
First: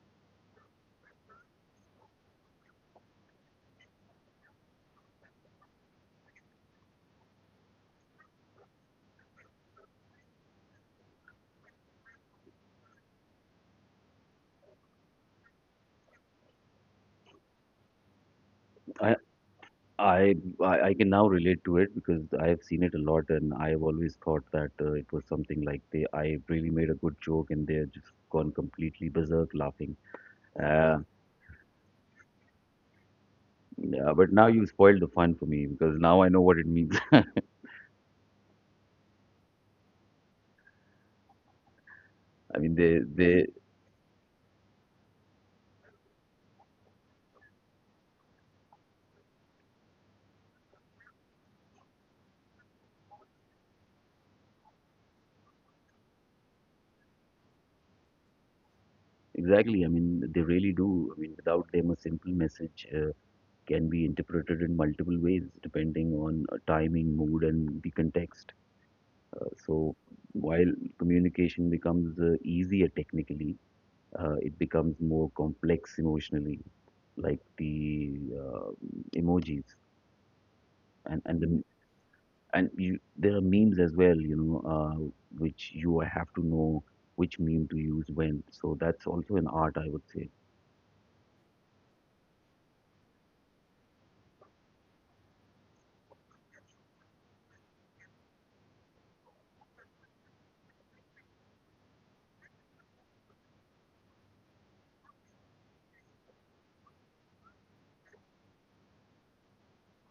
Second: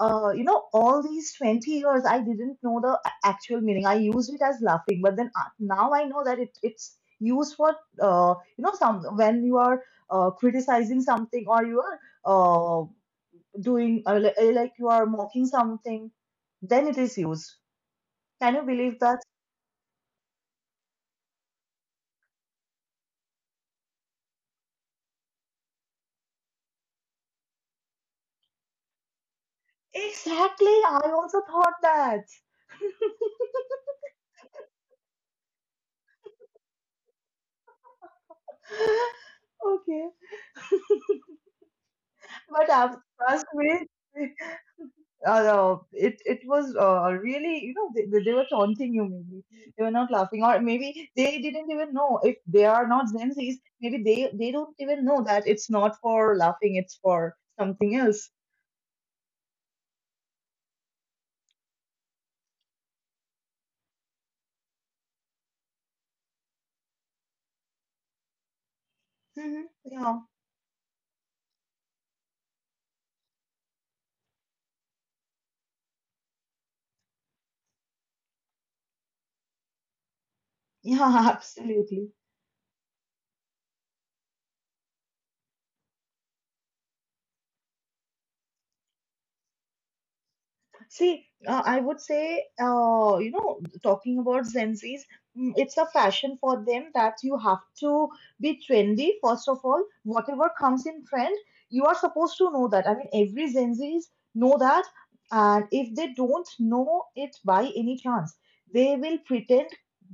Speaker 1: all these 20 years, I didn't know the actual meaning. I used it as laughing, but then now I know that it's used for, some, when you are criticizing something, or you are uh, like you are mocking something, then it is used. Can you believe
Speaker 2: I,
Speaker 1: that?
Speaker 2: I, I can now relate to it because I have seen it a lot, and I've always thought that it was something like they, I really made a good joke, and they're just gone completely berserk laughing.
Speaker 1: Exactly,
Speaker 2: Uh,
Speaker 1: I also thought that. [LAUGHS]
Speaker 2: yeah, but now you spoiled the fun for me because now I know what it means. [LAUGHS] I
Speaker 1: Okay. But
Speaker 2: mean,
Speaker 1: trust
Speaker 2: they
Speaker 1: me, [LAUGHS] it was really, they were taunting you, maybe they were not laughing, or maybe they didn't even know. If they are not Zenzi's, maybe they don't even know that it's not for laughing, it's for something else.
Speaker 2: exactly. I mean, they really do. I mean, without them, a simple message can be interpreted in multiple ways depending on timing, mood, and the context.
Speaker 1: Mhm.
Speaker 2: So
Speaker 1: Yeah,
Speaker 2: while communication becomes easier technically, it becomes more complex emotionally, like the emojis.
Speaker 1: yeah, [LAUGHS]
Speaker 2: And the
Speaker 1: absolutely.
Speaker 2: and you, there are memes as well, you know, which you have to know which meme to use when. So that's also an art, I would say.
Speaker 1: See, I would say, talking about Gen Zs, it's a fashion for them that you have to be trendy. First of all, whatever comes in trend, you are supposed to know that. I mean, every Gen Zs know that, and if they don't know it by any chance, they will pretend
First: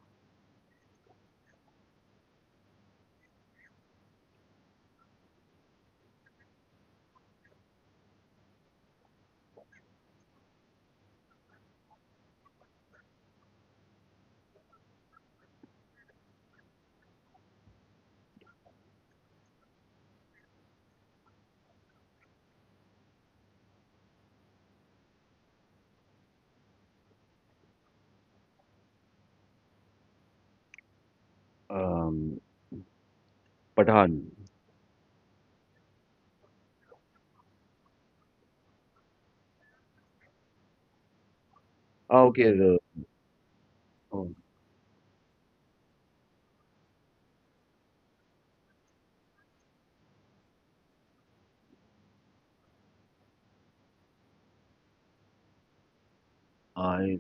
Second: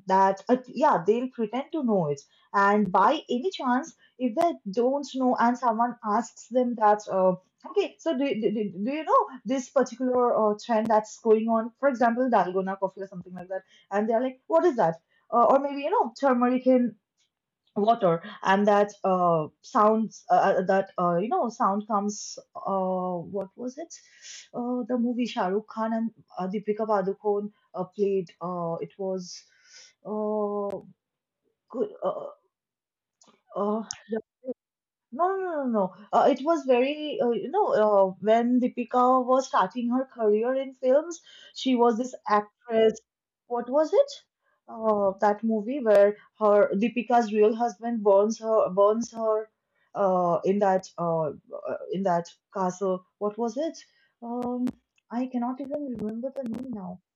Speaker 1: that, yeah, they'll pretend to know it. And by any chance, if they don't know and someone asks them that, okay, so do you know this particular trend that's going on? For example, dalgona coffee or something like that, and they're like, "What is that?" Or maybe, turmeric in water, and that sounds, that sound comes. What was it? The movie Shah Rukh Khan and Deepika Padukone played. It was uh, good.
Speaker 2: Um,
Speaker 1: Uh,
Speaker 2: Pathan.
Speaker 1: no, no, no, no. No. It was very, when Deepika was starting her career in films, she was this
Speaker 2: Ah, okay. The,
Speaker 1: actress. What was it?
Speaker 2: oh,
Speaker 1: That movie where her Deepika's real husband burns her, in that castle. What was it? Um, I cannot even remember the name now.
Speaker 2: I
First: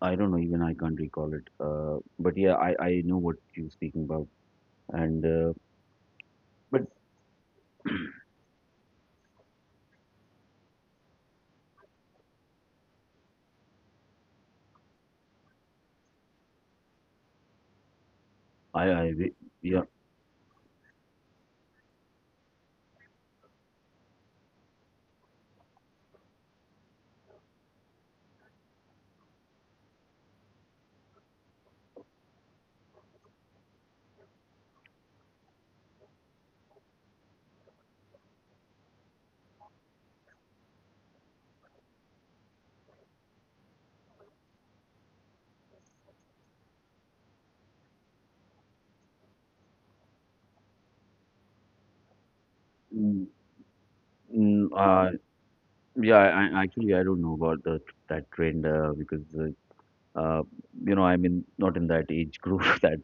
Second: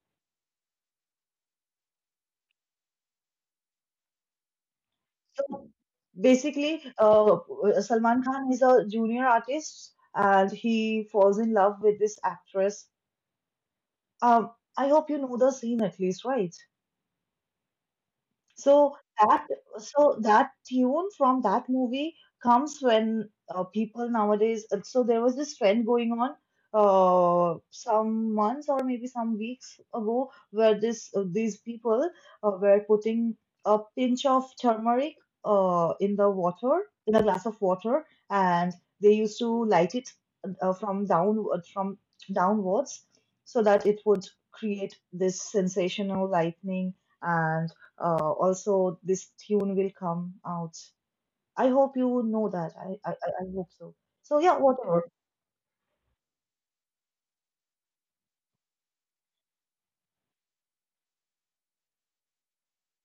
Speaker 2: I don't know, even I can't recall it. But yeah, I know what you're speaking about, and
Speaker 1: So basically,
Speaker 2: but
Speaker 1: Salman Khan is a junior artist, and he falls in love with this actress. Um, I hope you know the scene at least, right? So
Speaker 2: I re-
Speaker 1: that
Speaker 2: yeah.
Speaker 1: so that tune from that movie comes when people nowadays. So there was this trend going on some months or maybe some weeks ago, where this these people were putting a pinch of turmeric in the water, in a glass of water, and they used to light it from downwards, so that it would create this sensational lightning, and also, this tune will come out. I hope you know that.
Speaker 2: Mm,
Speaker 1: I hope so. So yeah,
Speaker 2: mm,
Speaker 1: whatever.
Speaker 2: uh, yeah, actually, I don't know about that trend uh, you know, I'm in, not in that age group [LAUGHS] that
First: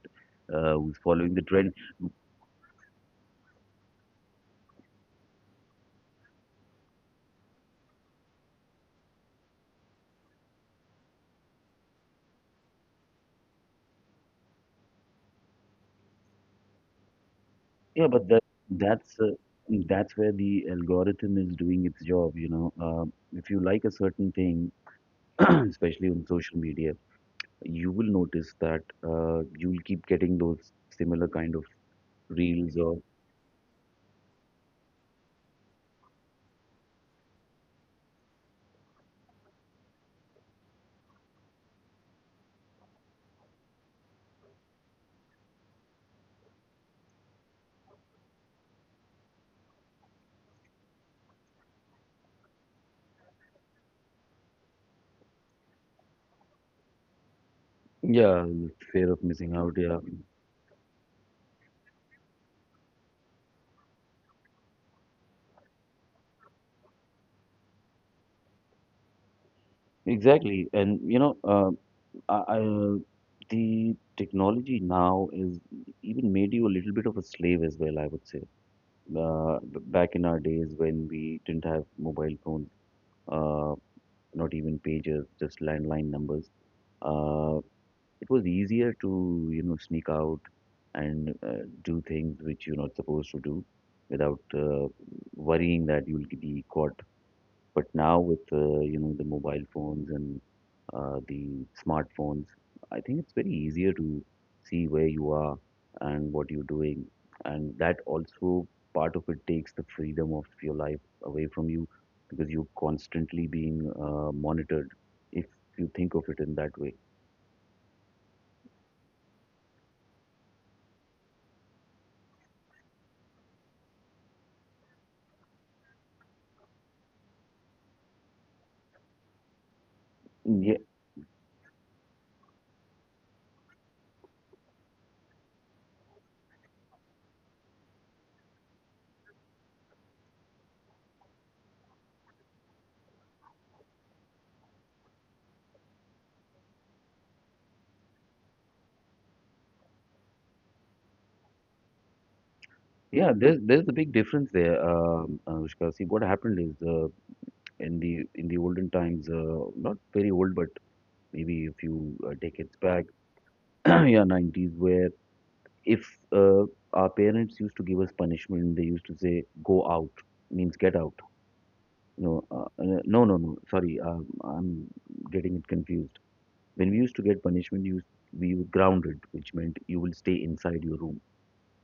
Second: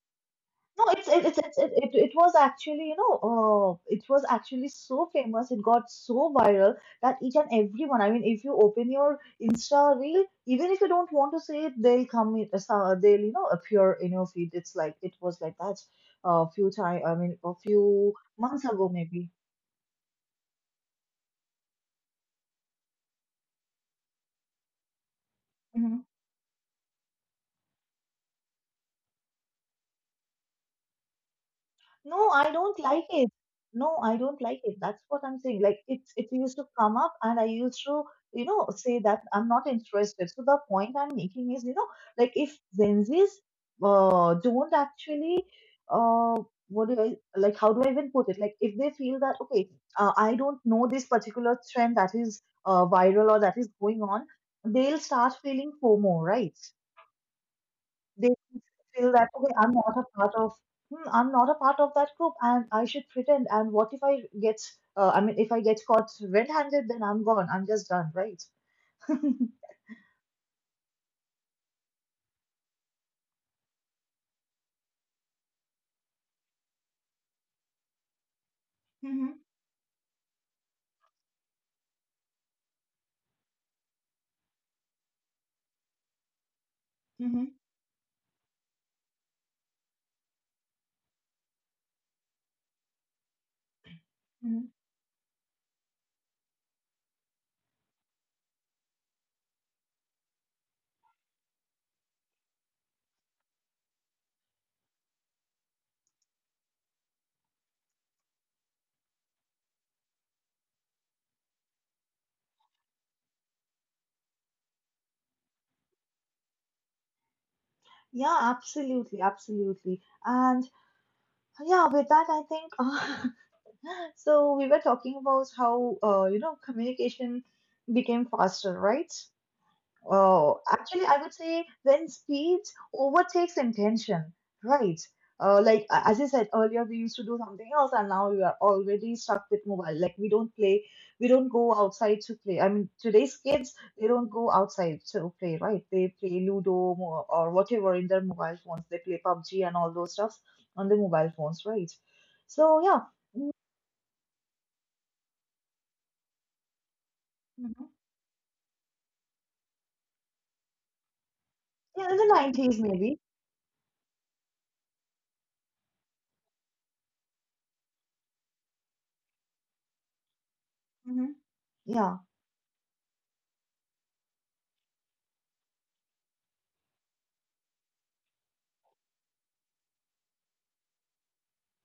Speaker 1: No,
Speaker 2: who's following the
Speaker 1: it's it,
Speaker 2: trend.
Speaker 1: it it was actually, it was actually so famous. It got so viral that each and everyone. I mean, if you open your Insta reel, even if you don't want to see it, they'll come. They'll, appear in your feed. It's like it was like that a few time. I mean, a
Speaker 2: Yeah,
Speaker 1: few
Speaker 2: but
Speaker 1: months ago
Speaker 2: that's
Speaker 1: maybe.
Speaker 2: uh, that's where the algorithm is doing its job. You know, if you like a certain thing, [CLEARS THROAT]
Speaker 1: Mm-hmm.
Speaker 2: especially on social media, you will notice that you will keep getting those similar kind of
Speaker 1: No, I
Speaker 2: reels
Speaker 1: don't
Speaker 2: or
Speaker 1: like it. No, I don't like it. That's what I'm saying. Like it used to come up, and I used to, say that I'm not interested. So the point I'm making is, like if Gen Zs don't actually, uh, what do I like? How do I even put it? Like if they feel that okay, I don't know this particular trend that is viral or that is going on, they'll start feeling FOMO, right? They
Speaker 2: yeah, fear
Speaker 1: feel
Speaker 2: of
Speaker 1: that, okay,
Speaker 2: missing out.
Speaker 1: I'm
Speaker 2: Yeah,
Speaker 1: not a part of, hmm, I'm not a part of that group and I should pretend. And what if I get, I mean, if I get caught red-handed, then I'm gone. I'm just done, right? [LAUGHS]
Speaker 2: exactly. And you know. Uh, uh, the technology now is even made you a little bit of a slave as well, I would say.
Speaker 1: Mm-hmm.
Speaker 2: Back in our days when we didn't have mobile phones, uh, not even pagers, just landline numbers,
Speaker 1: Mm-hmm.
Speaker 2: uh, it was easier to, you know, sneak out and do things which you're not supposed to do without
Speaker 1: Mm-hmm.
Speaker 2: worrying that you'll be caught. But now with you know the mobile phones and the smartphones, I think it's very easier to see where you are and what you're doing, and that also part of it takes the freedom of your life away from you because you're constantly being monitored. If you think of it in that way.
Speaker 1: Yeah, absolutely, absolutely. And yeah, with that, I think [LAUGHS] so we were talking about how communication became faster, right? Oh,
Speaker 2: Yeah,
Speaker 1: actually, I would say when speed overtakes intention, right? Like as I said earlier, we used to do something else, and now we are already stuck with mobile. Like we don't play, we don't go outside to play. I mean, today's kids they don't go outside to play, right? They play or whatever in their mobile phones. They play PUBG and all those stuffs on the mobile phones, right? So yeah.
Speaker 2: yeah.
Speaker 1: Mm,
Speaker 2: There's a big difference there, Anushka. See, what happened is
Speaker 1: mhm.
Speaker 2: in the olden times, not very old, but maybe a
Speaker 1: Yeah,
Speaker 2: few
Speaker 1: in the
Speaker 2: decades
Speaker 1: nineties
Speaker 2: back,
Speaker 1: maybe.
Speaker 2: [CLEARS THROAT] yeah, 90s, where if uh, our parents used to give us punishment, they used to say, go out, means get out.
Speaker 1: Hmm. Yeah.
Speaker 2: No, no, no, no, sorry, I'm getting it confused. When we used to get punishment, you, we were grounded, which meant you will stay inside your room.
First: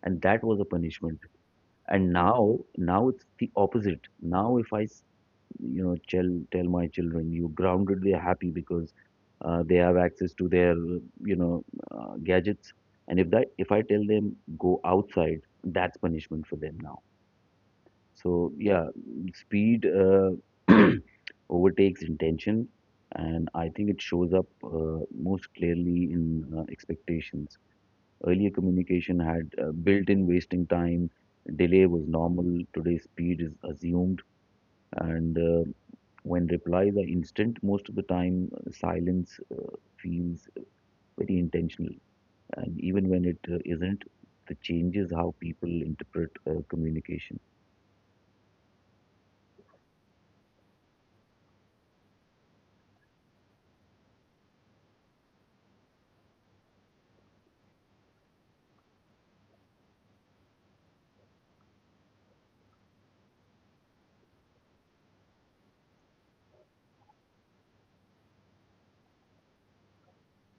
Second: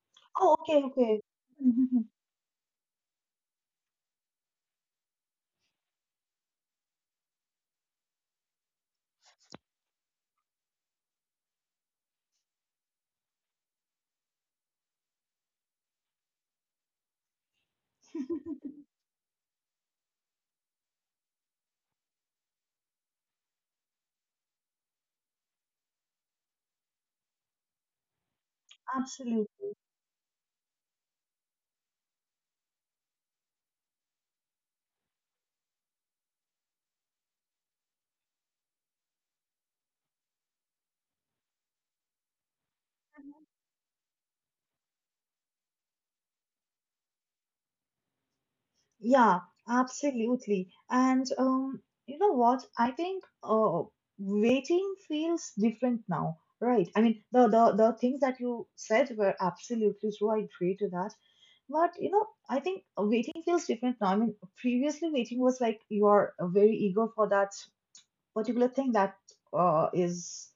Speaker 2: And that
Speaker 1: Oh,
Speaker 2: was a
Speaker 1: okay,
Speaker 2: punishment.
Speaker 1: okay. [LAUGHS]
Speaker 2: And now, now it's the opposite. Now, if I you know tell my children you grounded, they're happy because they have access to their you know gadgets. And if I tell them go outside, that's punishment for them now. So yeah, speed [CLEARS THROAT] overtakes intention, and I think it shows up most clearly in expectations. Earlier communication had
Speaker 1: Absolutely.
Speaker 2: built in wasting time. Delay was normal, today speed is assumed. And when replies are instant, most of the time silence feels very intentional. And even when it isn't, it changes how people interpret communication.
Speaker 1: Yeah, absolutely. And you know what? I think waiting feels different now, right? I mean, the things that you said were absolutely true. I agree to that. But you know, I think waiting feels different now. I mean, previously waiting was like you are very eager for that particular thing that is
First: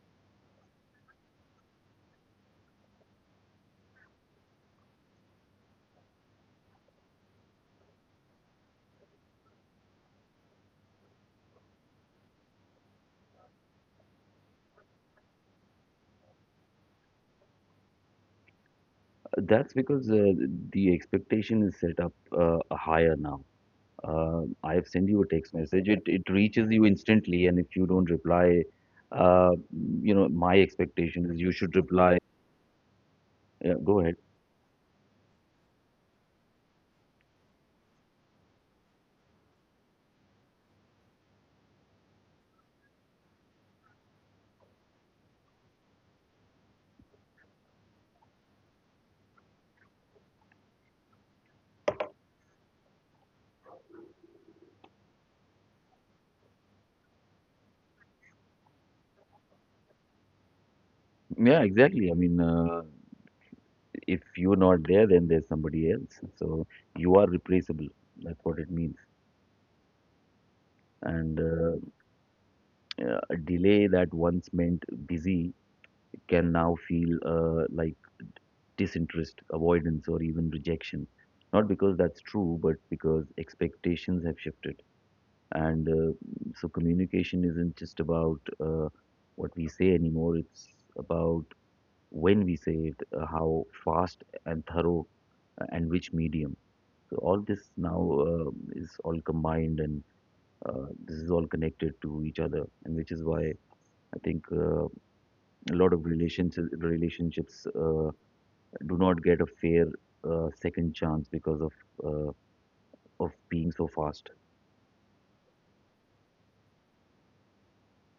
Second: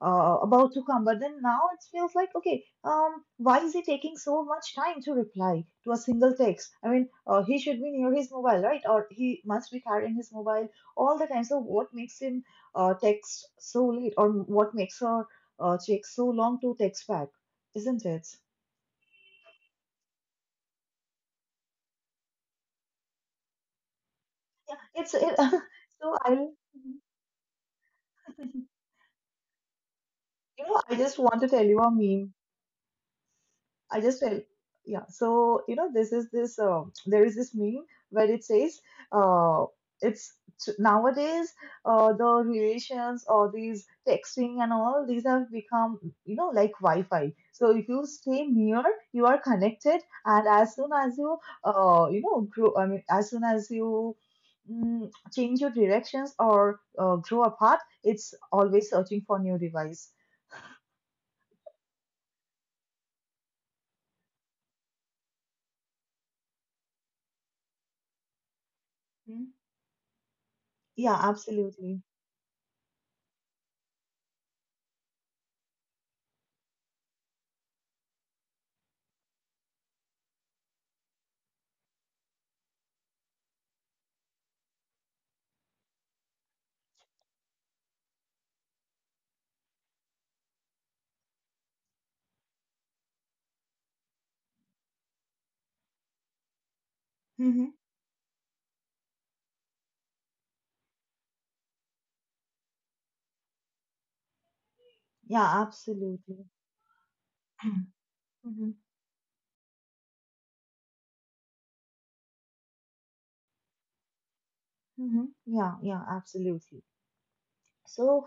Speaker 1: about to come. But then now it feels like, okay, why is he taking so much time to reply to a single text? I mean, he should be near his mobile, right? Or he must be carrying his mobile all the time. So what makes him text so late, or what makes her take so long to text back, isn't it?
Speaker 2: That's because the expectation is set up higher now.
Speaker 1: Yeah,
Speaker 2: I have sent
Speaker 1: it's
Speaker 2: you a
Speaker 1: it,
Speaker 2: text message.
Speaker 1: [LAUGHS]
Speaker 2: It
Speaker 1: so
Speaker 2: it
Speaker 1: I,
Speaker 2: reaches you
Speaker 1: you
Speaker 2: instantly, and if you don't reply, uh, you know my
Speaker 1: know, I just
Speaker 2: expectation
Speaker 1: want
Speaker 2: is
Speaker 1: to
Speaker 2: you
Speaker 1: tell
Speaker 2: should
Speaker 1: you a
Speaker 2: reply.
Speaker 1: meme.
Speaker 2: Yeah,
Speaker 1: I
Speaker 2: go ahead.
Speaker 1: just felt, yeah. So, you know, there is this meme where it says, uh, it's nowadays, the relations or these texting and all these have become, like Wi Fi. So, if you stay near, you are connected. And as soon as you, grow, I mean, as soon as you, change your directions or grow apart, it's always searching for new device.
Speaker 2: Yeah, exactly. I mean. If you're not there, then there's somebody else. So you are replaceable. That's what it means.
Speaker 1: [LAUGHS] Hmm? Yeah,
Speaker 2: And
Speaker 1: absolutely.
Speaker 2: a delay that once meant busy can now feel like disinterest, avoidance, or even rejection. Not because that's true, but because expectations have shifted. And so communication isn't just about what we say anymore, it's about when we say it, how fast and thorough, and which medium. So all
Speaker 1: Mm-hmm.
Speaker 2: this now uh, is all combined and this is all connected to each other, and which is why I think
Speaker 1: Yeah,
Speaker 2: a lot of
Speaker 1: absolutely.
Speaker 2: relationships
Speaker 1: [CLEARS THROAT] Mm-hmm.
Speaker 2: do not get a fair second chance because uh, of being so fast.
Speaker 1: Mm-hmm. Yeah, yeah, absolutely. So,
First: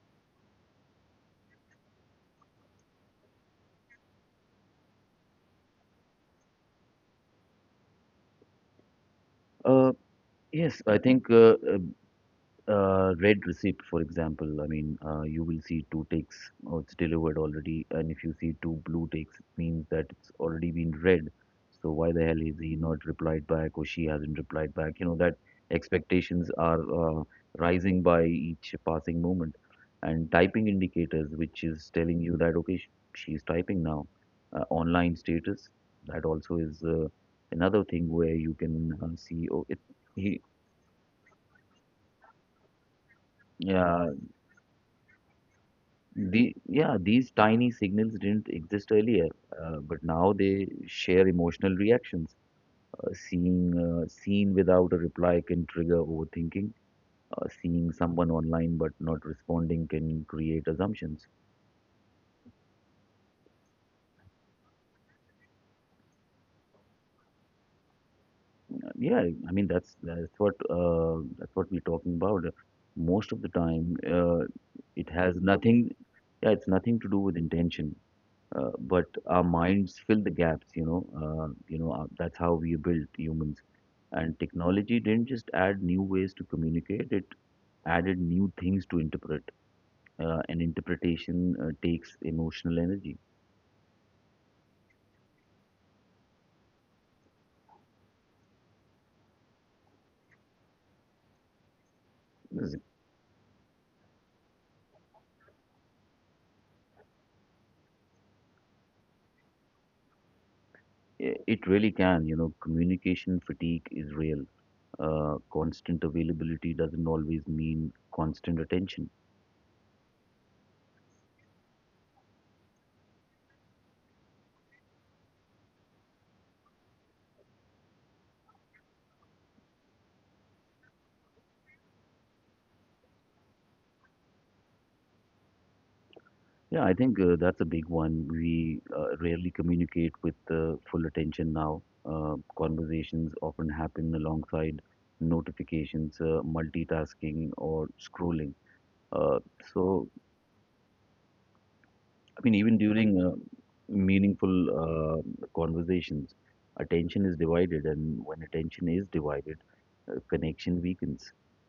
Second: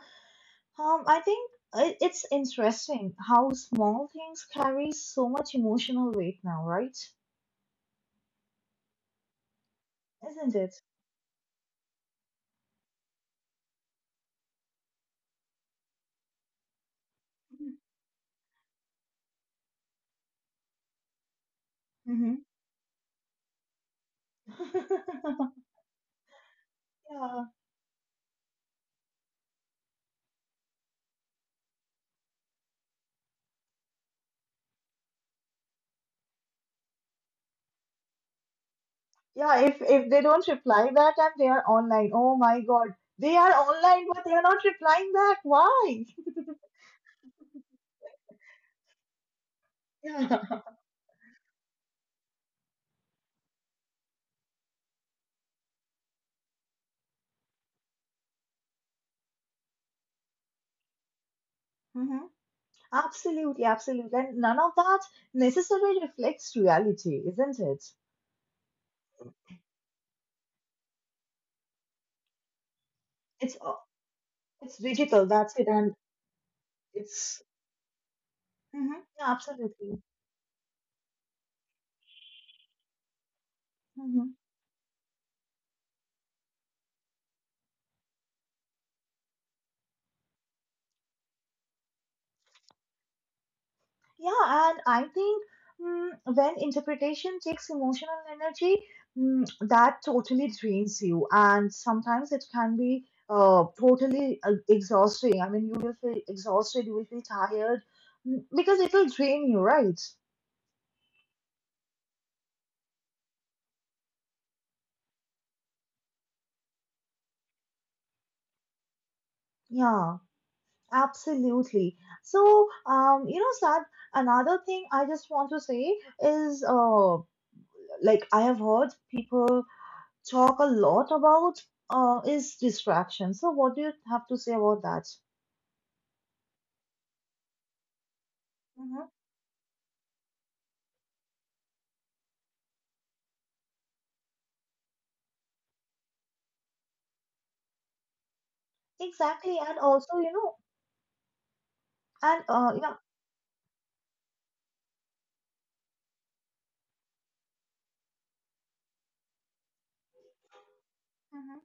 Speaker 1: I think it's interesting how small things carry so much emotional weight now, right?
Speaker 2: Uh,
Speaker 1: Isn't
Speaker 2: yes,
Speaker 1: it?
Speaker 2: I think red receipt, for example, I mean, you will see two ticks, or it's delivered already. And if you see two blue ticks, it means that it's already been read. So why the
Speaker 1: Mm-hmm.
Speaker 2: hell is he not replied back or she hasn't replied back? You know, that
Speaker 1: [LAUGHS]
Speaker 2: expectations are
Speaker 1: Yeah.
Speaker 2: rising by each passing moment. And typing indicators, which is telling you that, okay, she's typing now. Online status, that also is another thing where you can see,
Speaker 1: Yeah,
Speaker 2: oh,
Speaker 1: if
Speaker 2: it,
Speaker 1: if they
Speaker 2: he,
Speaker 1: don't reply back and they are online, oh my God, they are
Speaker 2: yeah
Speaker 1: online, but they are not replying back. Why? [LAUGHS]
Speaker 2: These tiny signals didn't exist earlier, but now
Speaker 1: Yeah.
Speaker 2: they share emotional reactions. Seeing Seen without a reply can trigger overthinking. Seeing someone online but not responding can create assumptions.
Speaker 1: Mm-hmm. Absolutely, absolutely. And none of that necessarily reflects reality, isn't it?
Speaker 2: Yeah, I mean that's what that's what we're talking about. Most of the
Speaker 1: It's uh,
Speaker 2: time,
Speaker 1: it's
Speaker 2: it
Speaker 1: digital,
Speaker 2: has
Speaker 1: that's it,
Speaker 2: nothing.
Speaker 1: and
Speaker 2: Yeah, it's nothing to do with
Speaker 1: it's.
Speaker 2: intention.
Speaker 1: Mhm,
Speaker 2: But
Speaker 1: yeah,
Speaker 2: our minds
Speaker 1: absolutely.
Speaker 2: fill the gaps, you know. That's how we are built humans.
Speaker 1: Hmm.
Speaker 2: And technology didn't just add new ways to communicate, it added new things to interpret. And interpretation takes emotional energy.
Speaker 1: Yeah, and I think, when interpretation takes emotional energy, that totally drains you, and sometimes it
Speaker 2: Yes.
Speaker 1: can be totally exhausting. I mean, you will feel exhausted, you will feel tired, because it will drain you, right?
Speaker 2: It really can, you know, communication fatigue is real. Constant availability doesn't always mean constant attention.
Speaker 1: Yeah. Absolutely. So, Sad, another thing I just want to say is like I have heard people talk a lot about is distraction. So, what do you have to say about that?
Speaker 2: Yeah, I think that's a big one. We
Speaker 1: Mm-hmm.
Speaker 2: rarely communicate with full attention now. Uh, Conversations often happen alongside notifications, multitasking, or scrolling. Uh,
Speaker 1: Exactly. And
Speaker 2: so,
Speaker 1: also, you know,
Speaker 2: I
Speaker 1: and
Speaker 2: mean, even
Speaker 1: yeah.
Speaker 2: during meaningful conversations, attention is divided, and when attention is divided, connection weakens.
Speaker 1: Mm-hmm.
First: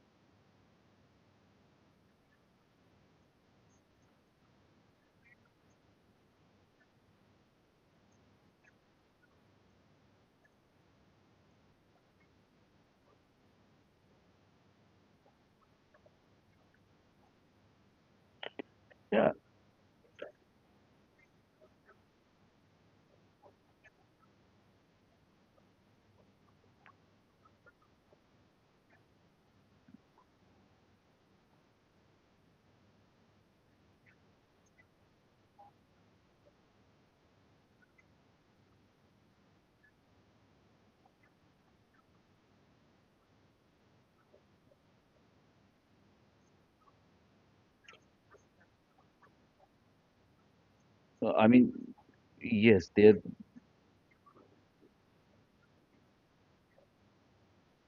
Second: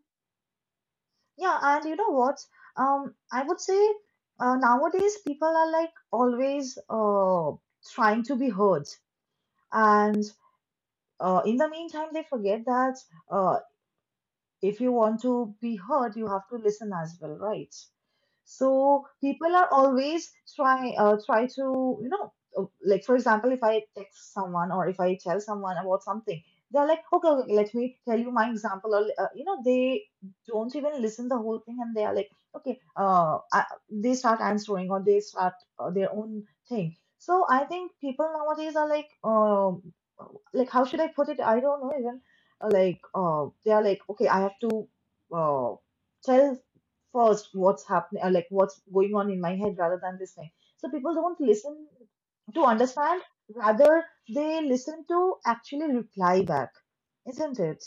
Speaker 1: Yeah, and you know what? I would say nowadays people are like always trying to be heard. And in the meantime, they forget that, uh. if you want to be heard, you have to listen as well, right? So
Speaker 2: Yeah,
Speaker 1: people are always try to, like, for example, if I text someone or if I tell someone about something, they're like, okay, okay, let me tell you my example, or, they don't even listen the whole thing and they are like, okay, they start answering, or they start their own thing. So I think people nowadays are like, like, how should I put it? I don't know even, like, they are like, okay, I have to, uh tell first what's happening, or like, what's going on in my head, rather than listening. So people
Speaker 2: so,
Speaker 1: don't
Speaker 2: I mean,
Speaker 1: listen to
Speaker 2: yes, they're,
Speaker 1: understand, rather they listen to actually reply back, isn't it?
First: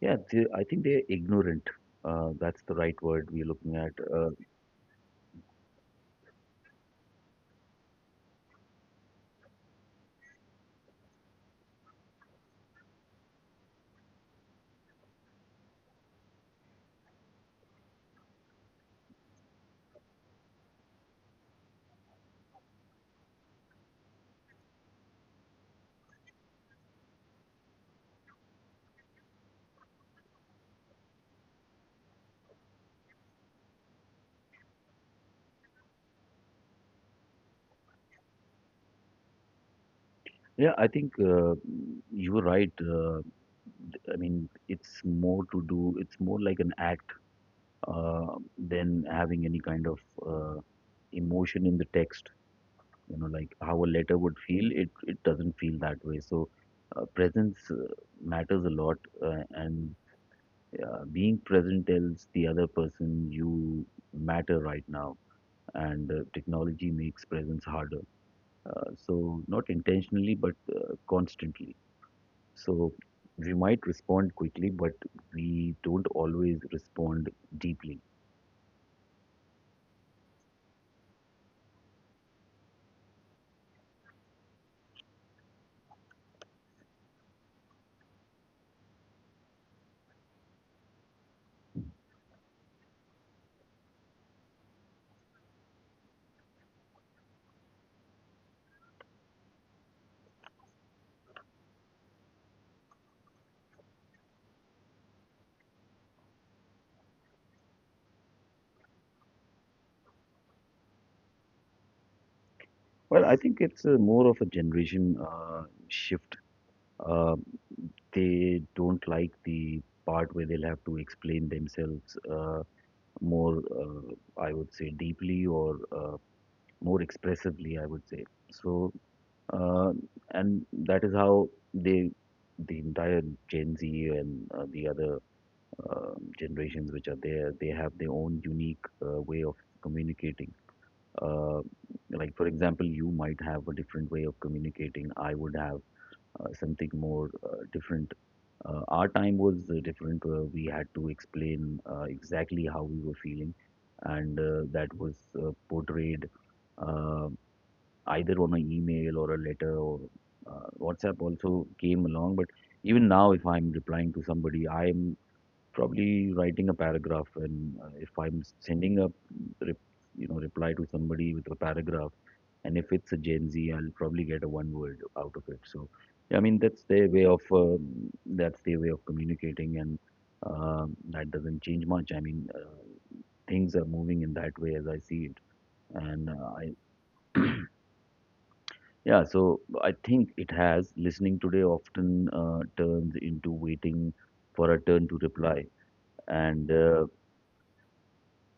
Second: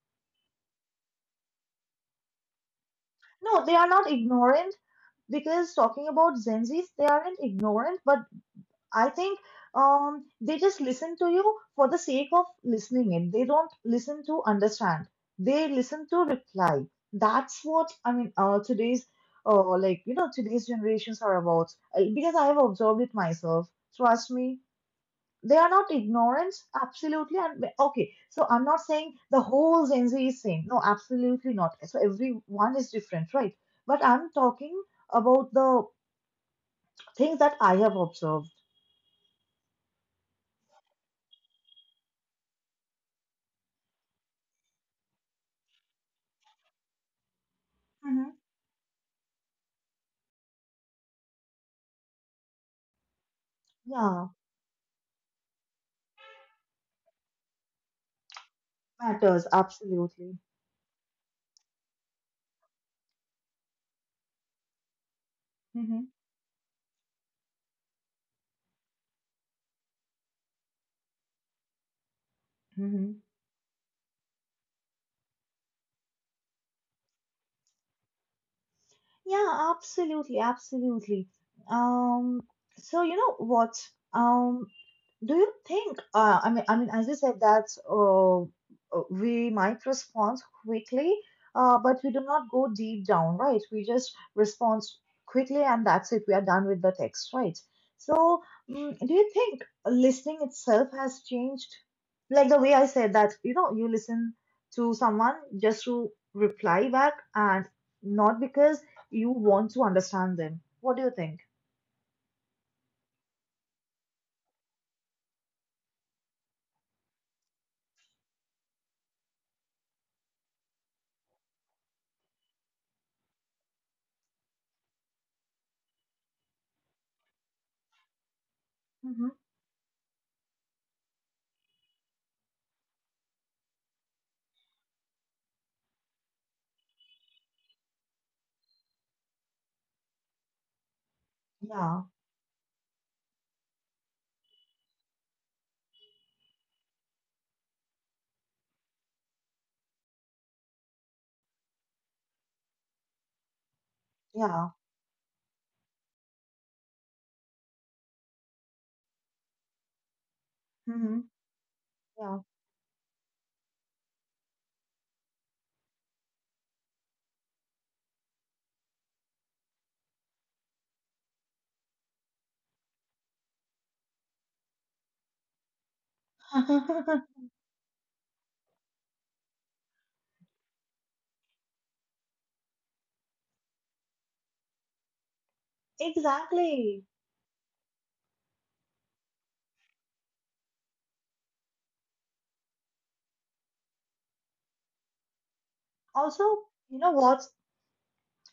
Speaker 2: yeah, they, I think they're ignorant. That's the right word we're
Speaker 1: No, they
Speaker 2: looking
Speaker 1: are
Speaker 2: at.
Speaker 1: not
Speaker 2: Uh,
Speaker 1: ignorant because, talking about Gen Zs, they aren't ignorant, but I think, they just listen to you for the sake of listening in. They don't listen to understand. They listen to reply. That's what I mean. Today's, like you know, today's generations are about. Because I have observed it myself. Trust me, they are not ignorant. Absolutely, and okay. So I'm not saying the whole Gen Z is same. No, absolutely not. So everyone is different, right? But I'm talking about the things that I have observed.
Speaker 2: yeah, I think you were right. I mean, it's more to do, it's more like an act
Speaker 1: Mhm.
Speaker 2: than having any kind of uh, emotion in the text. You know, like how a letter
Speaker 1: Yeah.
Speaker 2: would feel, it doesn't feel that way. So presence matters a lot, uh,
Speaker 1: Matters,
Speaker 2: and
Speaker 1: absolutely.
Speaker 2: uh, being present tells the other person you matter right now, and
Speaker 1: Hmm.
Speaker 2: technology makes presence harder, so not intentionally but constantly. So
Speaker 1: Hmm.
Speaker 2: we might respond quickly but we don't always respond deeply.
Speaker 1: Yeah, absolutely, absolutely. Um, so you know what? Um, do you think, I mean, as you said that, we might respond quickly, but we do not go deep down, right? We just respond quickly, and that's it. We are done with the text, right? So, do you think listening itself has changed? Like the way I said that, you know, you listen to someone just to reply back and not because you want to understand them. What do you think?
Speaker 2: Well, I think it's more of a generation shift. uh, they don't like the part where they'll have to explain themselves more, I would say, deeply or more expressively, I would say. So,
Speaker 1: Mm-hmm.
Speaker 2: uh, and that is how the entire Gen Z and the other generations which are there, they have their own unique way of communicating. Uh,
Speaker 1: Yeah,
Speaker 2: like, for example, you might have a different way of communicating. I would have something more different. Our time was different. We had to explain exactly how we were feeling, and
Speaker 1: yeah.
Speaker 2: that was portrayed uh, either on an email or a letter or WhatsApp
Speaker 1: Mm-hmm.
Speaker 2: also came along. But even now, if I'm replying to somebody, I'm probably writing a paragraph, and if I'm sending a rep- you know, reply to somebody with a paragraph, and if it's a Gen Z, I'll probably get a one word out of it. So, yeah, I mean, that's their way
Speaker 1: Yeah.
Speaker 2: of that's their way of communicating, and that doesn't change much. I mean, things are moving in that way as I see it,
Speaker 1: [LAUGHS]
Speaker 2: and I
Speaker 1: Exactly.
Speaker 2: yeah. So I think it has listening today often turns into waiting for a turn to reply,
Speaker 1: Also,
Speaker 2: and
Speaker 1: you
Speaker 2: uh,
Speaker 1: know what's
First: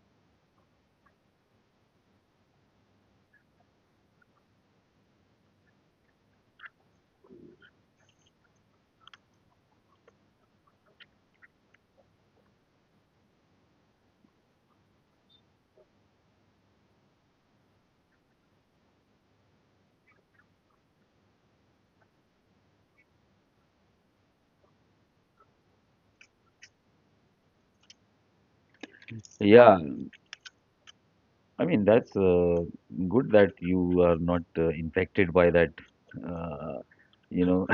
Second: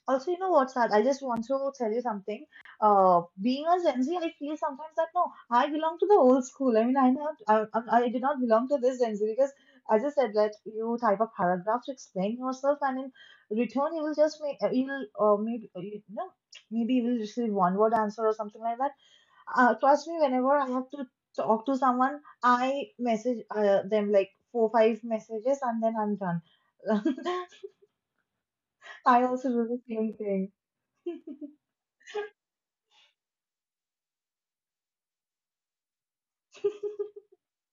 Speaker 1: also you know what's that? I just want to tell you something. Being a Gen Z, I feel sometimes that, no, I belong to the old school. I mean, I do not belong to this Gen Z because, as I just said, that you type a paragraph to explain yourself, and in return, you will just make you will maybe, maybe you will receive one word answer or something like that. Trust me, whenever I have to talk to someone, I message them like four, five messages, and then I'm done. [LAUGHS] I also do
Speaker 2: yeah,
Speaker 1: the same thing.
Speaker 2: I mean that's good that you are not infected by that. Uh, you know, [LAUGHS]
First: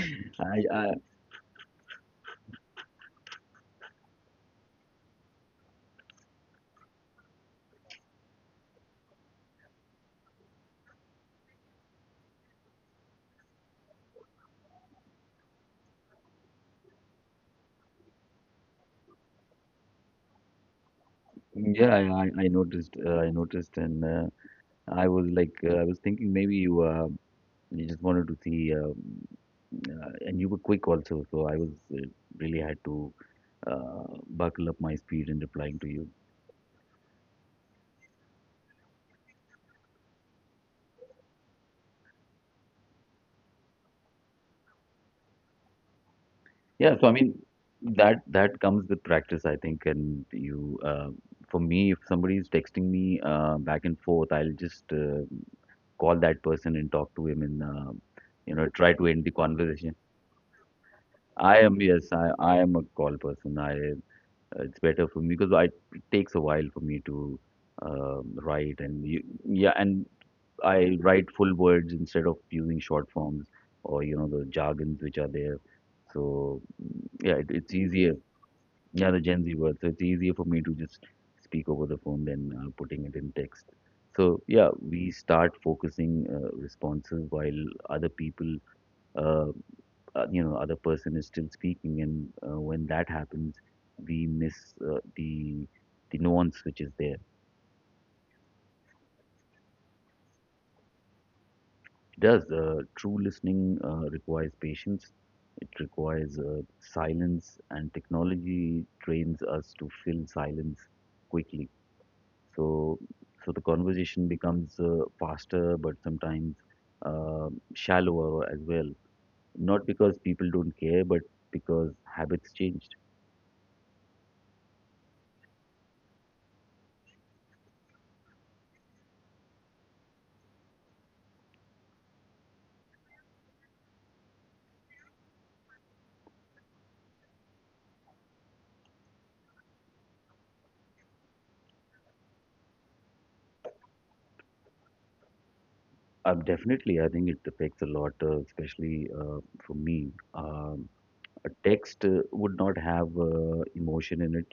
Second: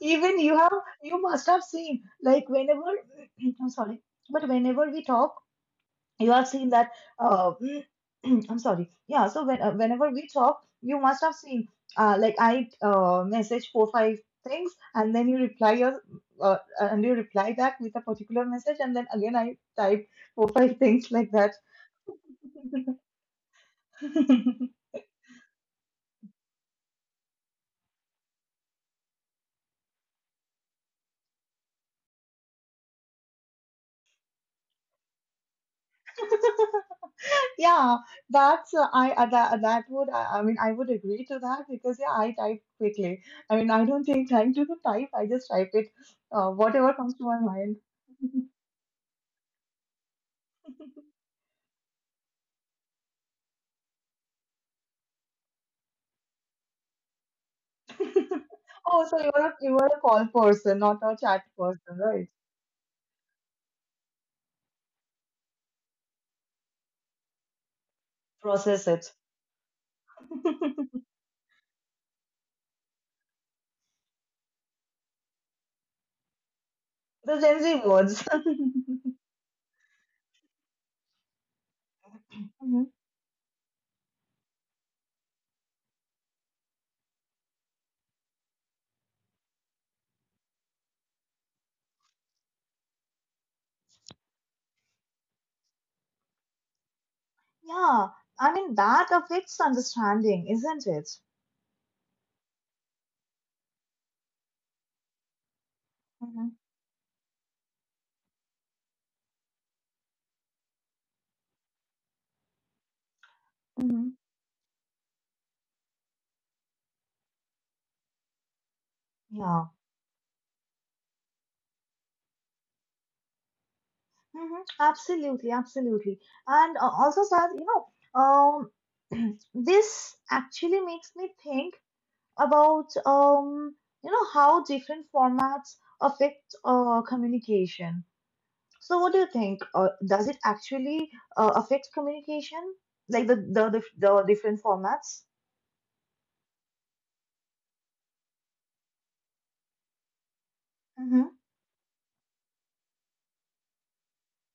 Speaker 1: Even you have,
Speaker 2: I
Speaker 1: you must have seen, like whenever, [CLEARS THROAT] I'm sorry, but whenever we talk, you have seen that, uh, [CLEARS THROAT] I'm sorry, yeah, so whenever we talk, you must have seen, like, I, message four five things, and then you reply your and you reply back with a particular message, and then again I type four five things like that.
Speaker 2: yeah, I noticed. I noticed, and I was like, I was thinking maybe you you just wanted to see, and you were quick also. So I was uh, really had to uh, buckle up my speed in replying to you.
Speaker 1: [LAUGHS] Yeah, that I mean, I would agree to that, because yeah, I type quickly. I mean, I don't take time to type, I just type it, whatever
Speaker 2: Yeah. So I
Speaker 1: comes to my
Speaker 2: mean,
Speaker 1: mind.
Speaker 2: that
Speaker 1: [LAUGHS]
Speaker 2: that comes with practice, I think. For me, if somebody is texting me back and forth, I'll just call that person and talk to him, and you know, try
Speaker 1: Oh,
Speaker 2: to
Speaker 1: so
Speaker 2: end the
Speaker 1: you're a you're
Speaker 2: conversation.
Speaker 1: a call person, not a chat
Speaker 2: I am,
Speaker 1: person,
Speaker 2: yes,
Speaker 1: right?
Speaker 2: I am a call person. I It's better for me because I it takes a while for me to write
Speaker 1: Process
Speaker 2: and
Speaker 1: it.
Speaker 2: yeah. And
Speaker 1: [LAUGHS]
Speaker 2: I write full words instead of using short forms or, you know, the jargons which are there. So mm, yeah,
Speaker 1: The Gen
Speaker 2: it's
Speaker 1: Z
Speaker 2: easier.
Speaker 1: words. [LAUGHS]
Speaker 2: Yeah, the Gen Z word. So it's easier for me to just speak over the phone than
Speaker 1: Mhm.
Speaker 2: putting it in text. So yeah, we start focusing responses while other people. uh, you know, other person is still speaking, and when that happens we miss the nuance which is there. It
Speaker 1: Yeah, I mean, that affects understanding, isn't it?
Speaker 2: does. True listening requires patience, it requires
Speaker 1: Hmm.
Speaker 2: silence, and technology trains us to fill silence quickly. So the
Speaker 1: Hmm.
Speaker 2: conversation becomes faster but sometimes shallower as well,
Speaker 1: Yeah.
Speaker 2: not because people don't care but because habits change.
Speaker 1: Hmm. Absolutely, absolutely. And also, Sad, um, [CLEARS THROAT] this actually makes me think about, how different formats affect communication. So, what do you think? Does it actually affect communication, like the different formats?
Speaker 2: Definitely, I think it affects a lot, especially for me.
Speaker 1: Mm-hmm.
Speaker 2: A text would not have emotion in it,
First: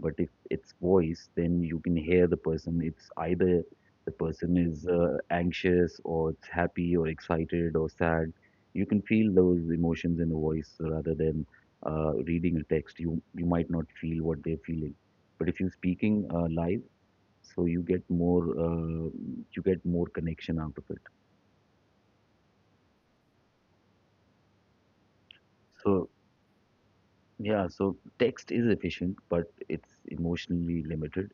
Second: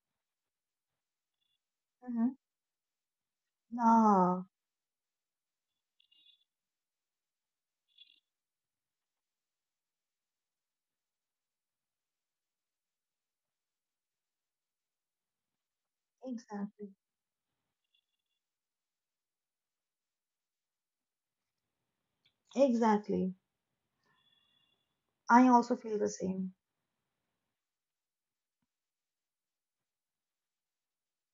Speaker 2: but if it's voice, then you can hear
Speaker 1: Mm-hmm.
Speaker 2: the person. It's either the
Speaker 1: Ah,
Speaker 2: person is anxious, or it's happy, or excited, or sad. You can feel those emotions in the voice rather than reading a text. You might not feel what they're feeling, but if you're speaking live,
Speaker 1: exactly,
Speaker 2: so you get more connection out of it.
Speaker 1: exactly. I also feel the
Speaker 2: So
Speaker 1: same.
Speaker 2: yeah, so text is efficient, but it's emotionally limited.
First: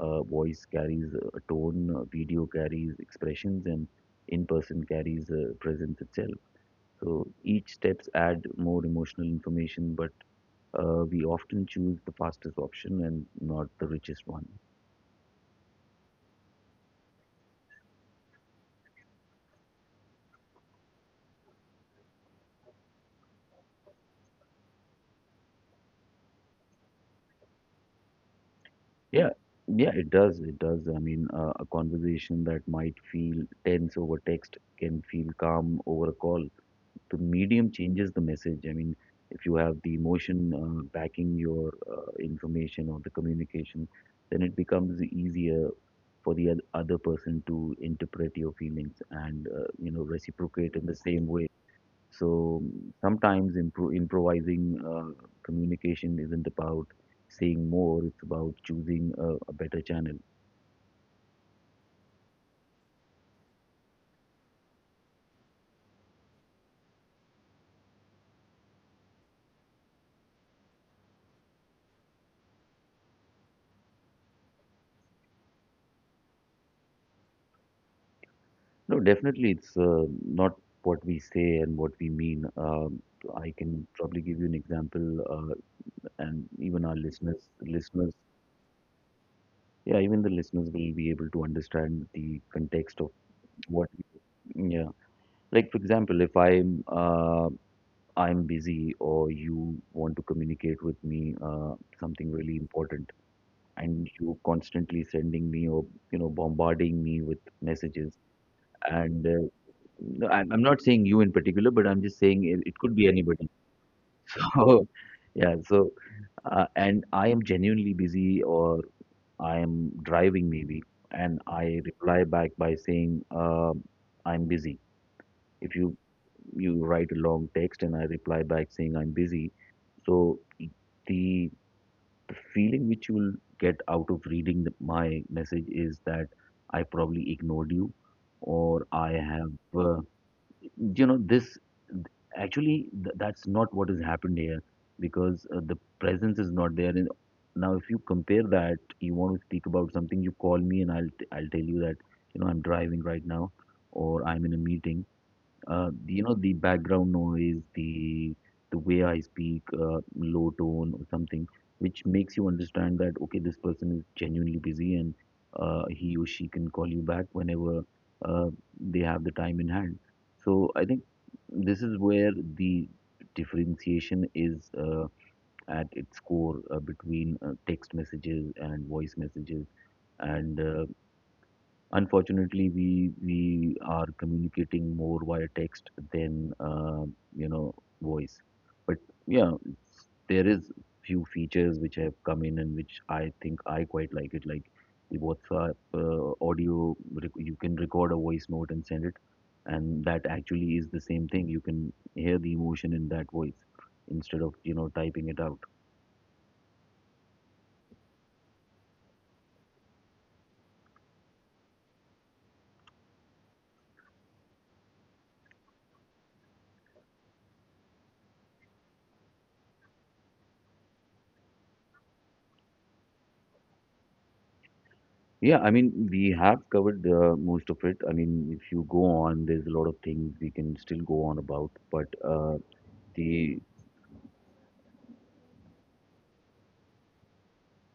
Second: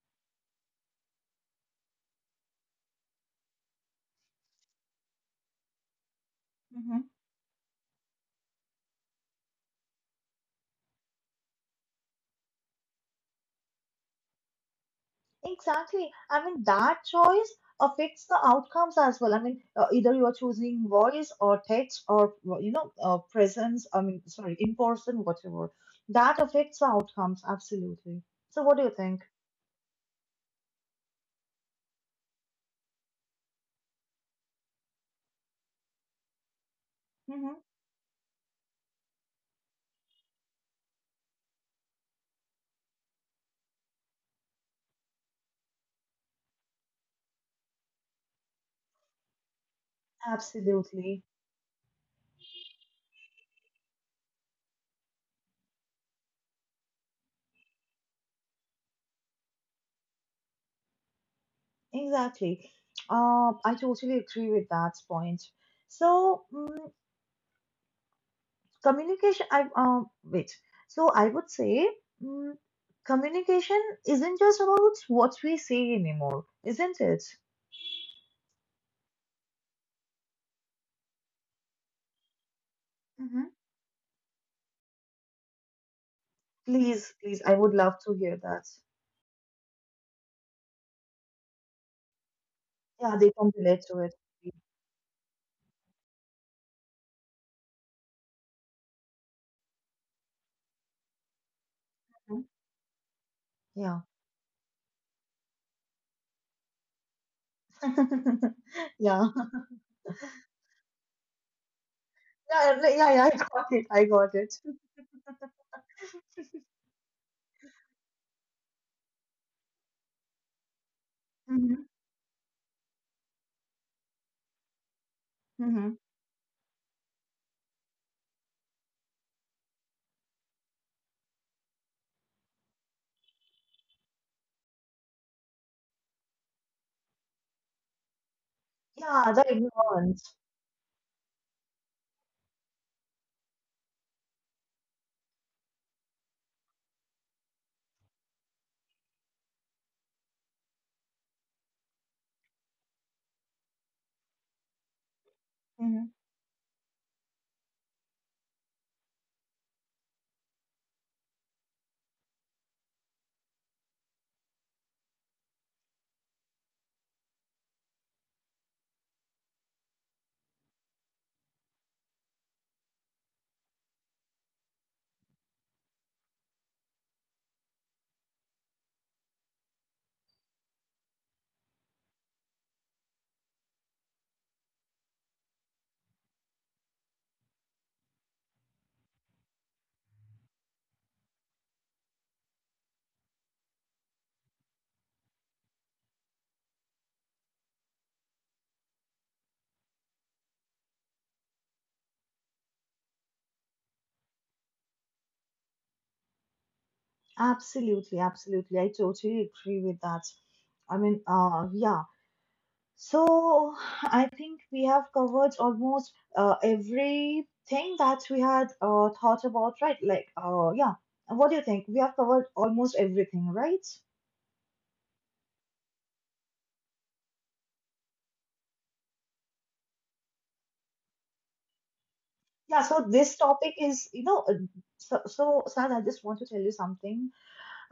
Speaker 2: Voice carries a tone, video carries expressions, and in-person carries presence itself.
Speaker 1: Mm-hmm.
Speaker 2: So each steps add more emotional information, but we often choose the fastest option and not the richest one.
Speaker 1: Exactly. I mean, that choice affects the outcomes as well. I mean, either you are choosing voice or text or, well, presence. I mean, sorry, in person, whatever. That affects the outcomes absolutely. So, what do you think?
Speaker 2: Yeah, yeah, it does. It does. I mean, a conversation that might feel tense over text can feel calm over a call. The
Speaker 1: Mm-hmm.
Speaker 2: medium changes the message. I mean, if you have the emotion backing your information or the communication, then it becomes easier for the other person to interpret your feelings and, you know, reciprocate in the
Speaker 1: Absolutely.
Speaker 2: same way. So mm, sometimes improvising communication isn't about saying more; it's about choosing a better channel.
Speaker 1: Exactly. I totally agree with that point. So, communication, I, wait. So, I would say, mm communication isn't just about what we say anymore, isn't it?
Speaker 2: No, definitely, it's not what we say and what we mean.
Speaker 1: Mm-hmm.
Speaker 2: I can probably give you an example. Uh, and even our
Speaker 1: Please, please, I would love to
Speaker 2: listeners,
Speaker 1: hear that.
Speaker 2: yeah, even the listeners will be able to understand the context of
Speaker 1: Yeah, they can relate
Speaker 2: what,
Speaker 1: to it.
Speaker 2: yeah. Like, for example, if I'm busy or you want to communicate with me something
Speaker 1: Mhm.
Speaker 2: really important,
Speaker 1: Yeah.
Speaker 2: and you constantly sending me or, you know, bombarding me with messages,
Speaker 1: [LAUGHS] Yeah.
Speaker 2: and no, I'm not saying you in particular, but I'm just saying it
Speaker 1: Yeah,
Speaker 2: could be
Speaker 1: yeah, yeah, I
Speaker 2: anybody.
Speaker 1: got it. I got it.
Speaker 2: [LAUGHS] So, yeah, so and I am genuinely busy or I am driving maybe, and
Speaker 1: Mm-hmm.
Speaker 2: I reply back by saying, I'm busy. If
Speaker 1: Mm-hmm.
Speaker 2: you write a long text and I reply back saying I'm busy, so the feeling which you will get out of reading my message is that I probably ignored you, or I
Speaker 1: Yeah, the
Speaker 2: have uh,
Speaker 1: ignorance.
Speaker 2: you know, this actually that's not what has happened here because the presence is not there. And now if you compare, that you want to speak about something, you call me and I'll tell you that, you know, I'm driving right now or I'm in a meeting. Uh, you know, the background noise, the way I speak, low tone or something, which makes you understand that, okay, this person is genuinely busy, and he or she can call you back whenever uh, they have the time in hand. So I think this is where the differentiation is, at its core, between text messages and voice messages. And unfortunately, we are communicating more via text than you know, voice. But yeah, it's- there is few features which have come in and which I think I quite like it, like the WhatsApp audio. You can record a voice note and send it, and that actually is the same thing. You can hear the emotion in that voice instead of, you know, typing it out.
Speaker 1: Absolutely, absolutely. I totally agree with that. I mean, yeah. So I think we have covered almost everything that we had thought about, right? Like, yeah. What do you think? We have covered almost everything, right?
Speaker 2: Yeah, I mean, we have covered most of it. I mean, if you go on, there's a lot of things we can still go on about. But
Speaker 1: Yeah. So this
Speaker 2: the
Speaker 1: topic is, so, Sad, I just want to tell you something.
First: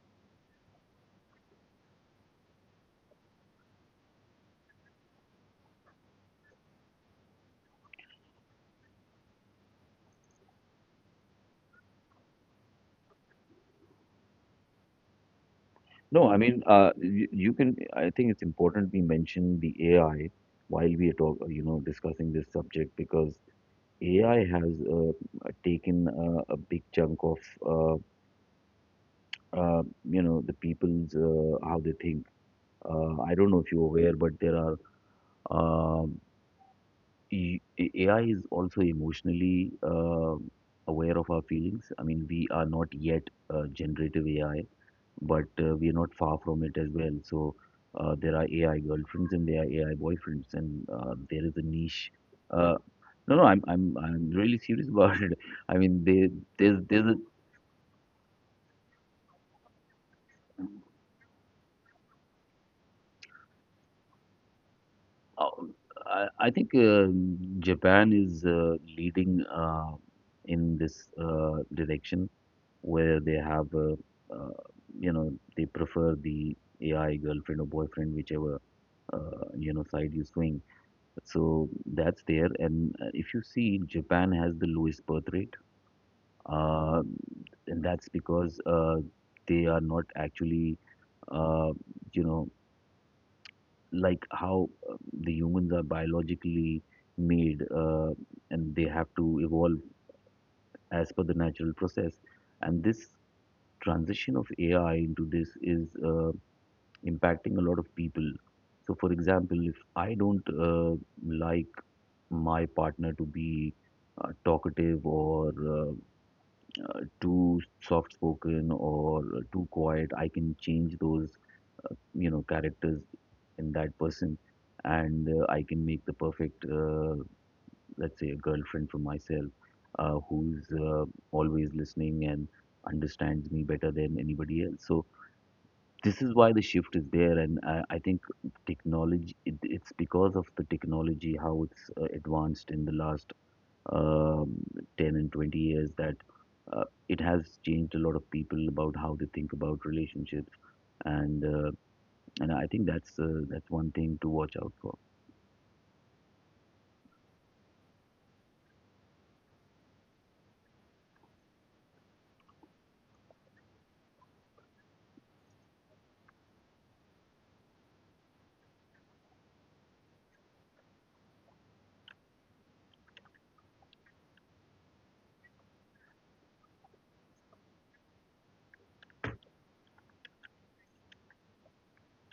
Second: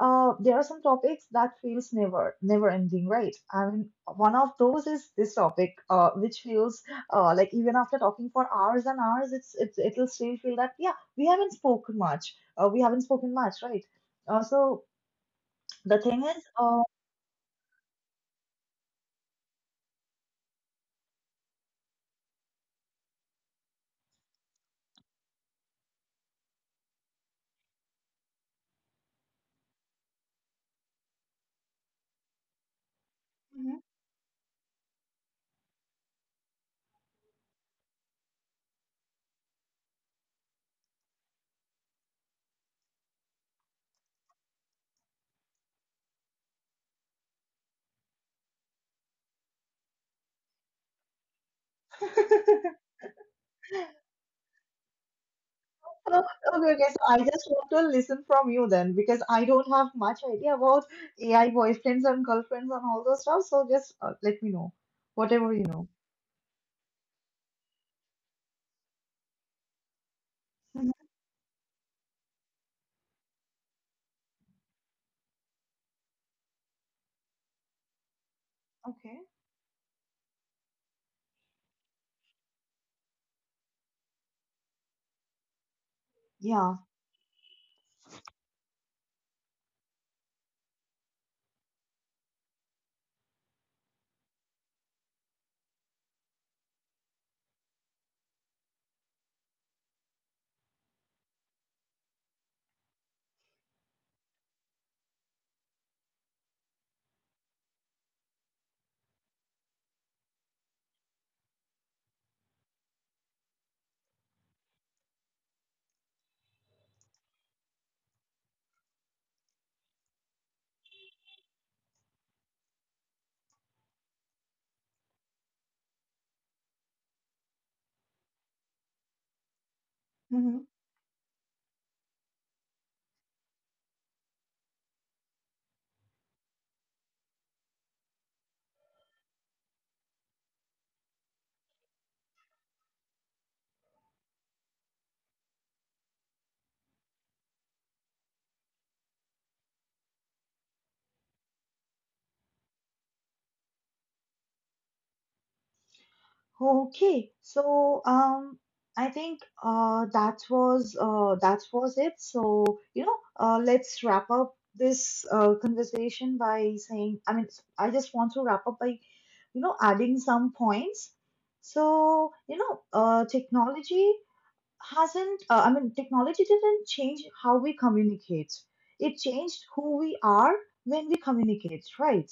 Speaker 1: There are some topics that feels never never ending, right? I mean, one of those is this topic, which feels, like, even after talking for hours and hours, it'll still feel that yeah, we haven't spoken much. We haven't spoken much, right? So the thing
Speaker 2: no, I
Speaker 1: is,
Speaker 2: mean, you, you can. I think it's important we mention the AI while we are you know, discussing this subject because AI has taken a big chunk of uh, you know, the people's how they think. I don't know if
Speaker 1: Mhm.
Speaker 2: you're aware, but there are. um AI is also emotionally aware of our feelings. I mean, we are not yet generative AI, but we are not far from it as well. So there are AI girlfriends and there are AI boyfriends, and there is a niche. Uh,
Speaker 1: [LAUGHS]
Speaker 2: no, I'm really serious about it. [LAUGHS] I mean,
Speaker 1: Oh,
Speaker 2: there
Speaker 1: okay, okay.
Speaker 2: there's
Speaker 1: So I
Speaker 2: a
Speaker 1: just want to listen from you then because I don't have much idea about AI boyfriends and girlfriends and all those stuff. So just let me know
Speaker 2: uh,
Speaker 1: whatever you know.
Speaker 2: I think Japan is leading in
Speaker 1: Mhm.
Speaker 2: this direction where they have uh, you know they prefer the AI girlfriend or boyfriend whichever
Speaker 1: Okay.
Speaker 2: you know side you swing, so that's there. And if you see, Japan has the lowest birth rate,
Speaker 1: Yeah.
Speaker 2: uh, and that's because they are not actually uh, you know like how the humans are biologically made, and they have to evolve as per the natural process, and this transition of AI into this is impacting a lot of people. So, for example, if I don't like my partner to be talkative or too soft spoken or too quiet, I can change those, you know, characters in that person, and I can make the perfect, let's say, a girlfriend for myself, who's always listening and understands me better than anybody else. So this is why the shift is there. And I think technology, it's because of the technology how it's advanced in the last um, 10 and 20 years that it has changed a lot of people about how they think about relationships. And I think that's one thing to watch out for.
Speaker 1: Okay, so I think that was it. So let's wrap up this conversation by saying, I mean, I just want to wrap up by adding some points. So technology hasn't. I mean, technology didn't change how we communicate. It changed who we are when we communicate, right?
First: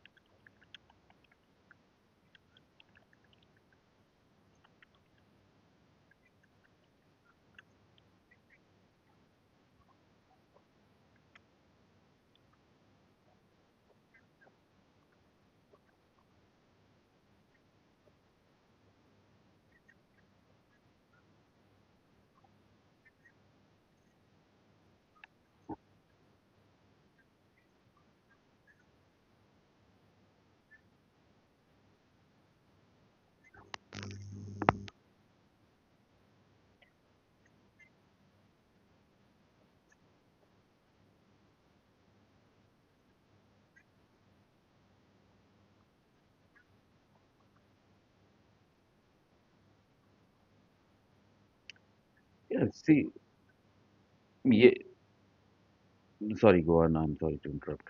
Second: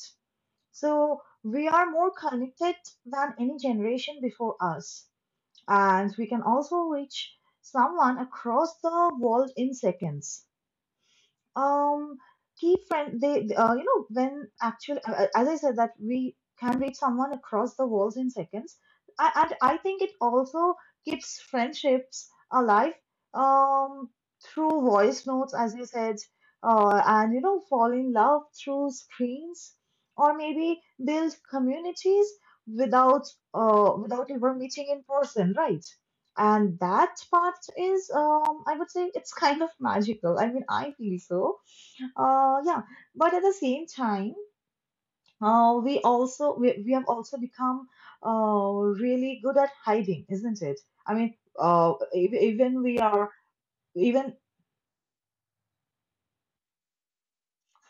Speaker 1: So we are more connected than any generation before us, and we can also reach someone across the world in seconds. um keep friend they when actually as I said that we can reach someone across the world in seconds. And I think it also keeps friendships alive um through voice notes, as you said, and fall in love through screens, or maybe build communities without without ever meeting in person, right? And that part is, I would say, it's [LAUGHS] kind of magical. I mean, I feel so, yeah. But at the same time, we have also become uh, really good at hiding, isn't it? I mean, uh, ev-
Speaker 2: Yeah,
Speaker 1: even we
Speaker 2: see.
Speaker 1: are even.
Speaker 2: Yeah, sorry, go on, I'm sorry to interrupt.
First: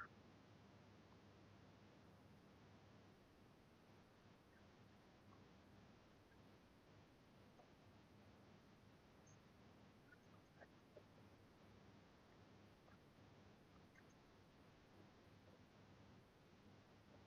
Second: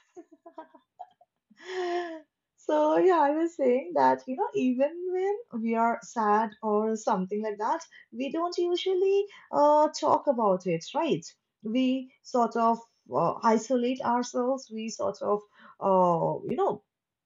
Speaker 1: So yeah, I was saying that, you know, even when we are sad or something like that, we don't usually talk about it, right? We sort of isolate ourselves. We sort of uh, you know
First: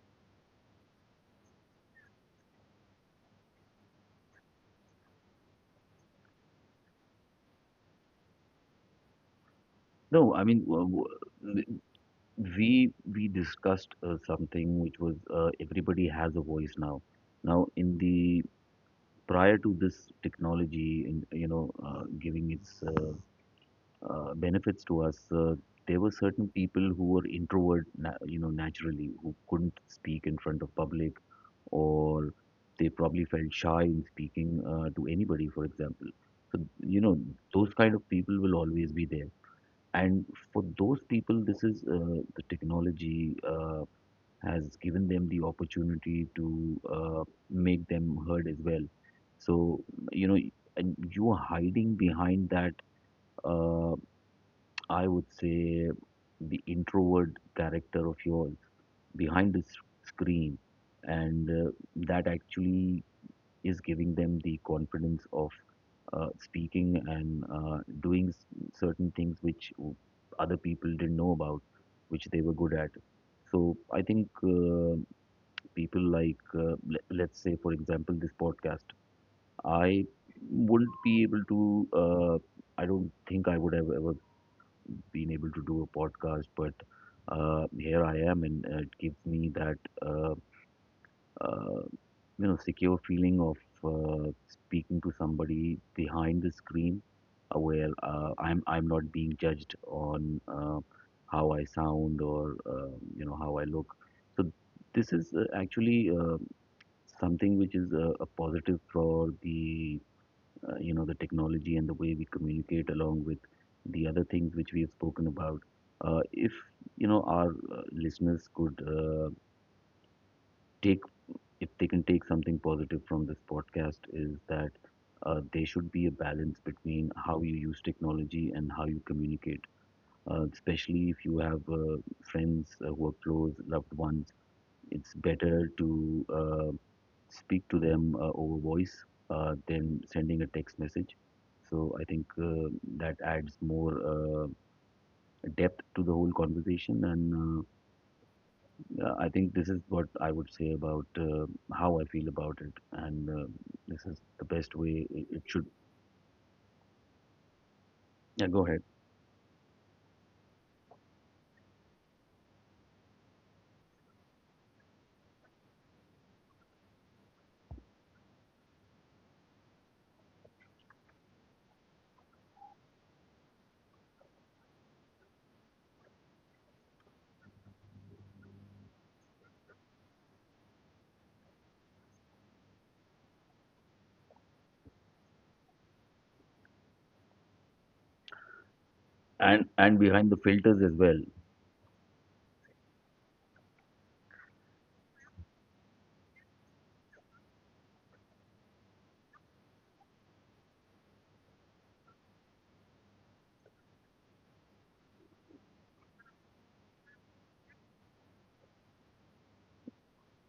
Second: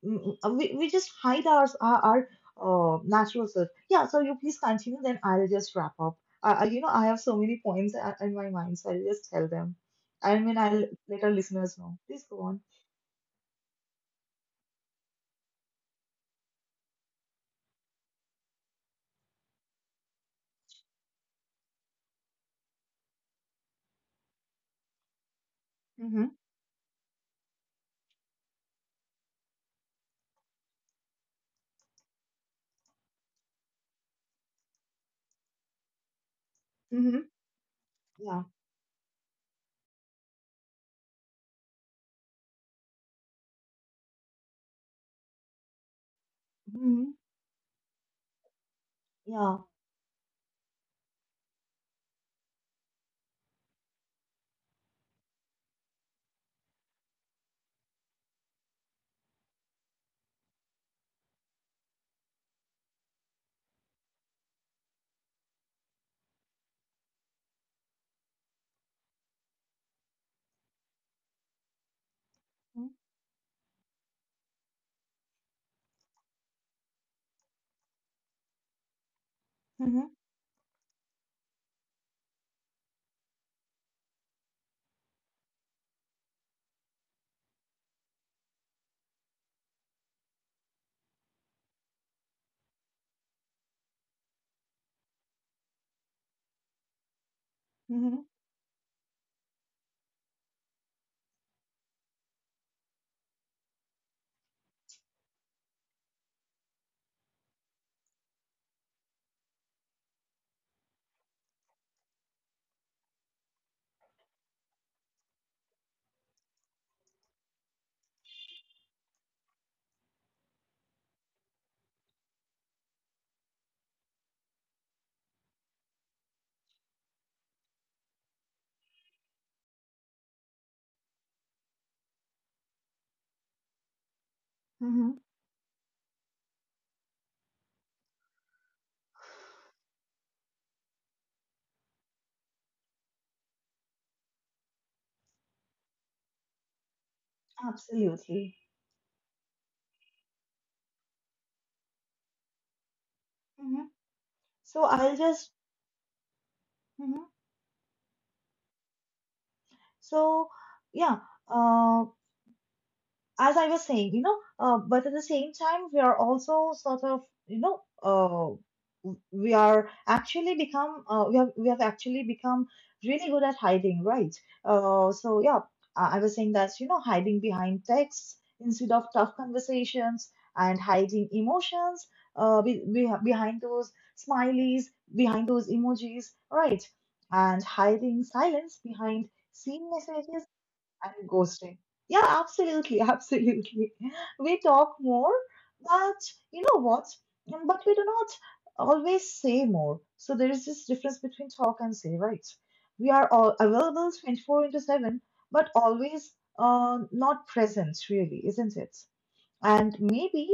Speaker 1: we just hide our natural self. Yeah. So you please continue, then I'll just wrap up. You know, I have so many points in my mind, so I'll just tell them.
Speaker 2: No,
Speaker 1: I
Speaker 2: I
Speaker 1: mean,
Speaker 2: mean
Speaker 1: I'll let our listeners
Speaker 2: w-
Speaker 1: know. Please go on.
Speaker 2: we discussed something which was everybody has a voice now. Now in the Prior to this technology and you know giving its benefits to us, there were
Speaker 1: Mm-hmm.
Speaker 2: certain people who were introvert, you know, naturally, who couldn't speak in front of public, or they probably felt shy in speaking to anybody, for example. So you know,
Speaker 1: Mm-hmm.
Speaker 2: those kind of people
Speaker 1: Yeah.
Speaker 2: will always be there, and for those people this is the technology has given them the opportunity to
Speaker 1: Mhm.
Speaker 2: make them heard as well.
Speaker 1: Yeah.
Speaker 2: So, you know, and you are hiding behind that, uh, I would say, the introvert character of yours behind the screen. And that actually is giving them the confidence of speaking and doing certain things which other people didn't know about, which they were good
Speaker 1: Mhm.
Speaker 2: at. So I think. People like let's say, for example, this podcast, I
Speaker 1: Mhm.
Speaker 2: wouldn't be able to uh, I don't think I would have ever been able to do a podcast, but here I am, and it gives me that uh, uh, you know, secure feeling of speaking to somebody behind the screen, where
Speaker 1: Mhm.
Speaker 2: I'm not being judged on uh, how I sound or you know how I look. So this is actually something which is a positive for the you know, the technology and the way we communicate, along with the other things which we have spoken about. If you know our listeners could take, if they can take something positive from this podcast, is that there should be a balance between how you use technology and how you communicate, especially if you have friends who are close loved ones.
Speaker 1: Mhm.
Speaker 2: It's better to speak to them over voice than sending a text message. So I think that adds more depth to the whole conversation. And
Speaker 1: Absolutely.
Speaker 2: I think this is what I would say about how I feel about it, and
Speaker 1: Mhm.
Speaker 2: this is the best
Speaker 1: So
Speaker 2: way
Speaker 1: I'll
Speaker 2: it
Speaker 1: just.
Speaker 2: should.
Speaker 1: Mhm.
Speaker 2: Yeah, go ahead.
Speaker 1: So yeah. Uh, as I was saying, you know, but at the same time, we are also sort of, you know, we have actually become really good at hiding, right? So yeah, I was saying that, you know, hiding behind texts instead of tough conversations, and hiding emotions, behind those smileys, behind those emojis, right? And hiding silence behind scene
Speaker 2: And behind the
Speaker 1: messages
Speaker 2: filters as well.
Speaker 1: and ghosting. Yeah, absolutely, [LAUGHS] absolutely. We talk more, but you know what? But we do not always say more. So there is this difference between talk and say, right? We are all available 24/7, but always not present, really, isn't it? And maybe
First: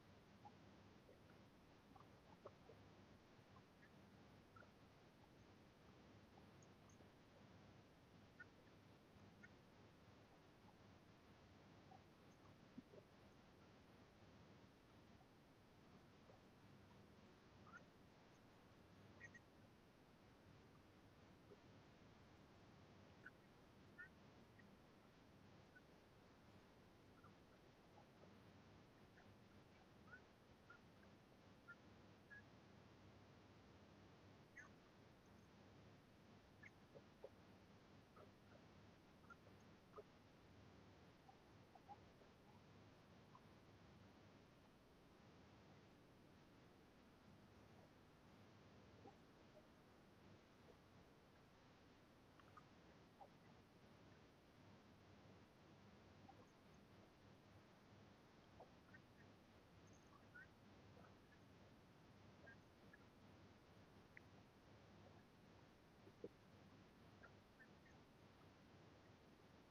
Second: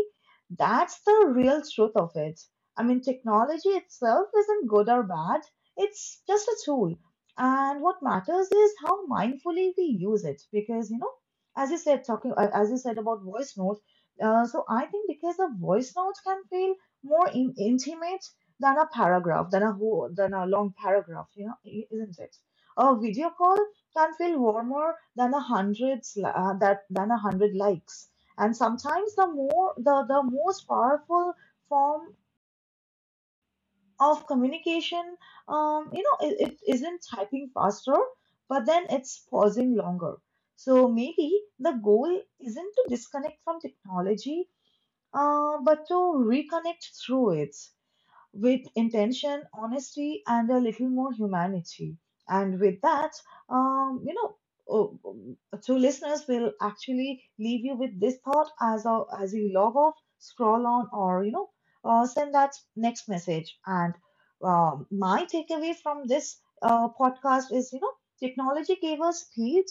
Speaker 1: that's the real truth of it. I mean, technology itself isn't good or bad, it's just a tool. And what matters is how mindfully we use it. Because, you know, as you said, talking, as you said about voice notes, so I think because a voice note can feel intimate than a paragraph, than a long paragraph, you know, isn't it? A video call can feel warmer than 100, than 100 likes. And sometimes the more the most powerful form of communication, you know, it isn't typing faster, but then it's pausing longer. So maybe the goal isn't to disconnect from technology, but to reconnect through it with intention, honesty, and a little more humanity. And with that, um, you know, oh, um, to listeners, will actually leave you with this thought as a, as you log off, scroll on, or send that next message. And my takeaway from this podcast is, you know, technology gave us speed,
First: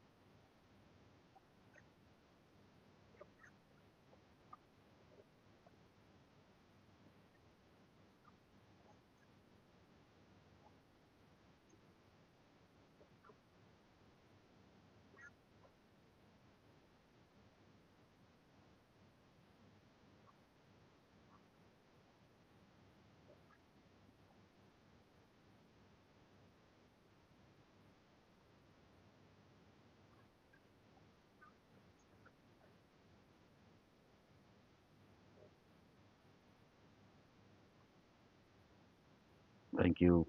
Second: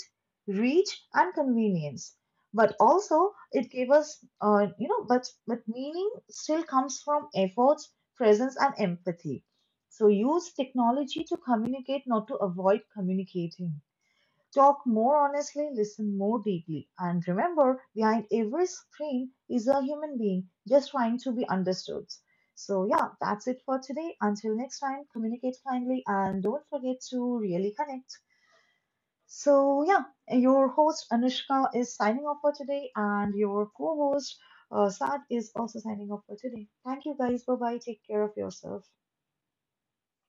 Speaker 1: reach, and convenience. But also, it gave us, you know, but meaning still comes from efforts, presence, and empathy. So use technology to communicate, not to avoid communicating. Talk more honestly, listen more deeply, and remember, behind every screen is a human being just trying to be understood. So yeah, that's it for today. Until next time, communicate kindly and don't forget to really connect. So yeah, your host Anushka is signing off for today, and your co host Saad is also signing off for today. Thank you guys. Bye bye. Take care of yourself.
Speaker 2: Thank you.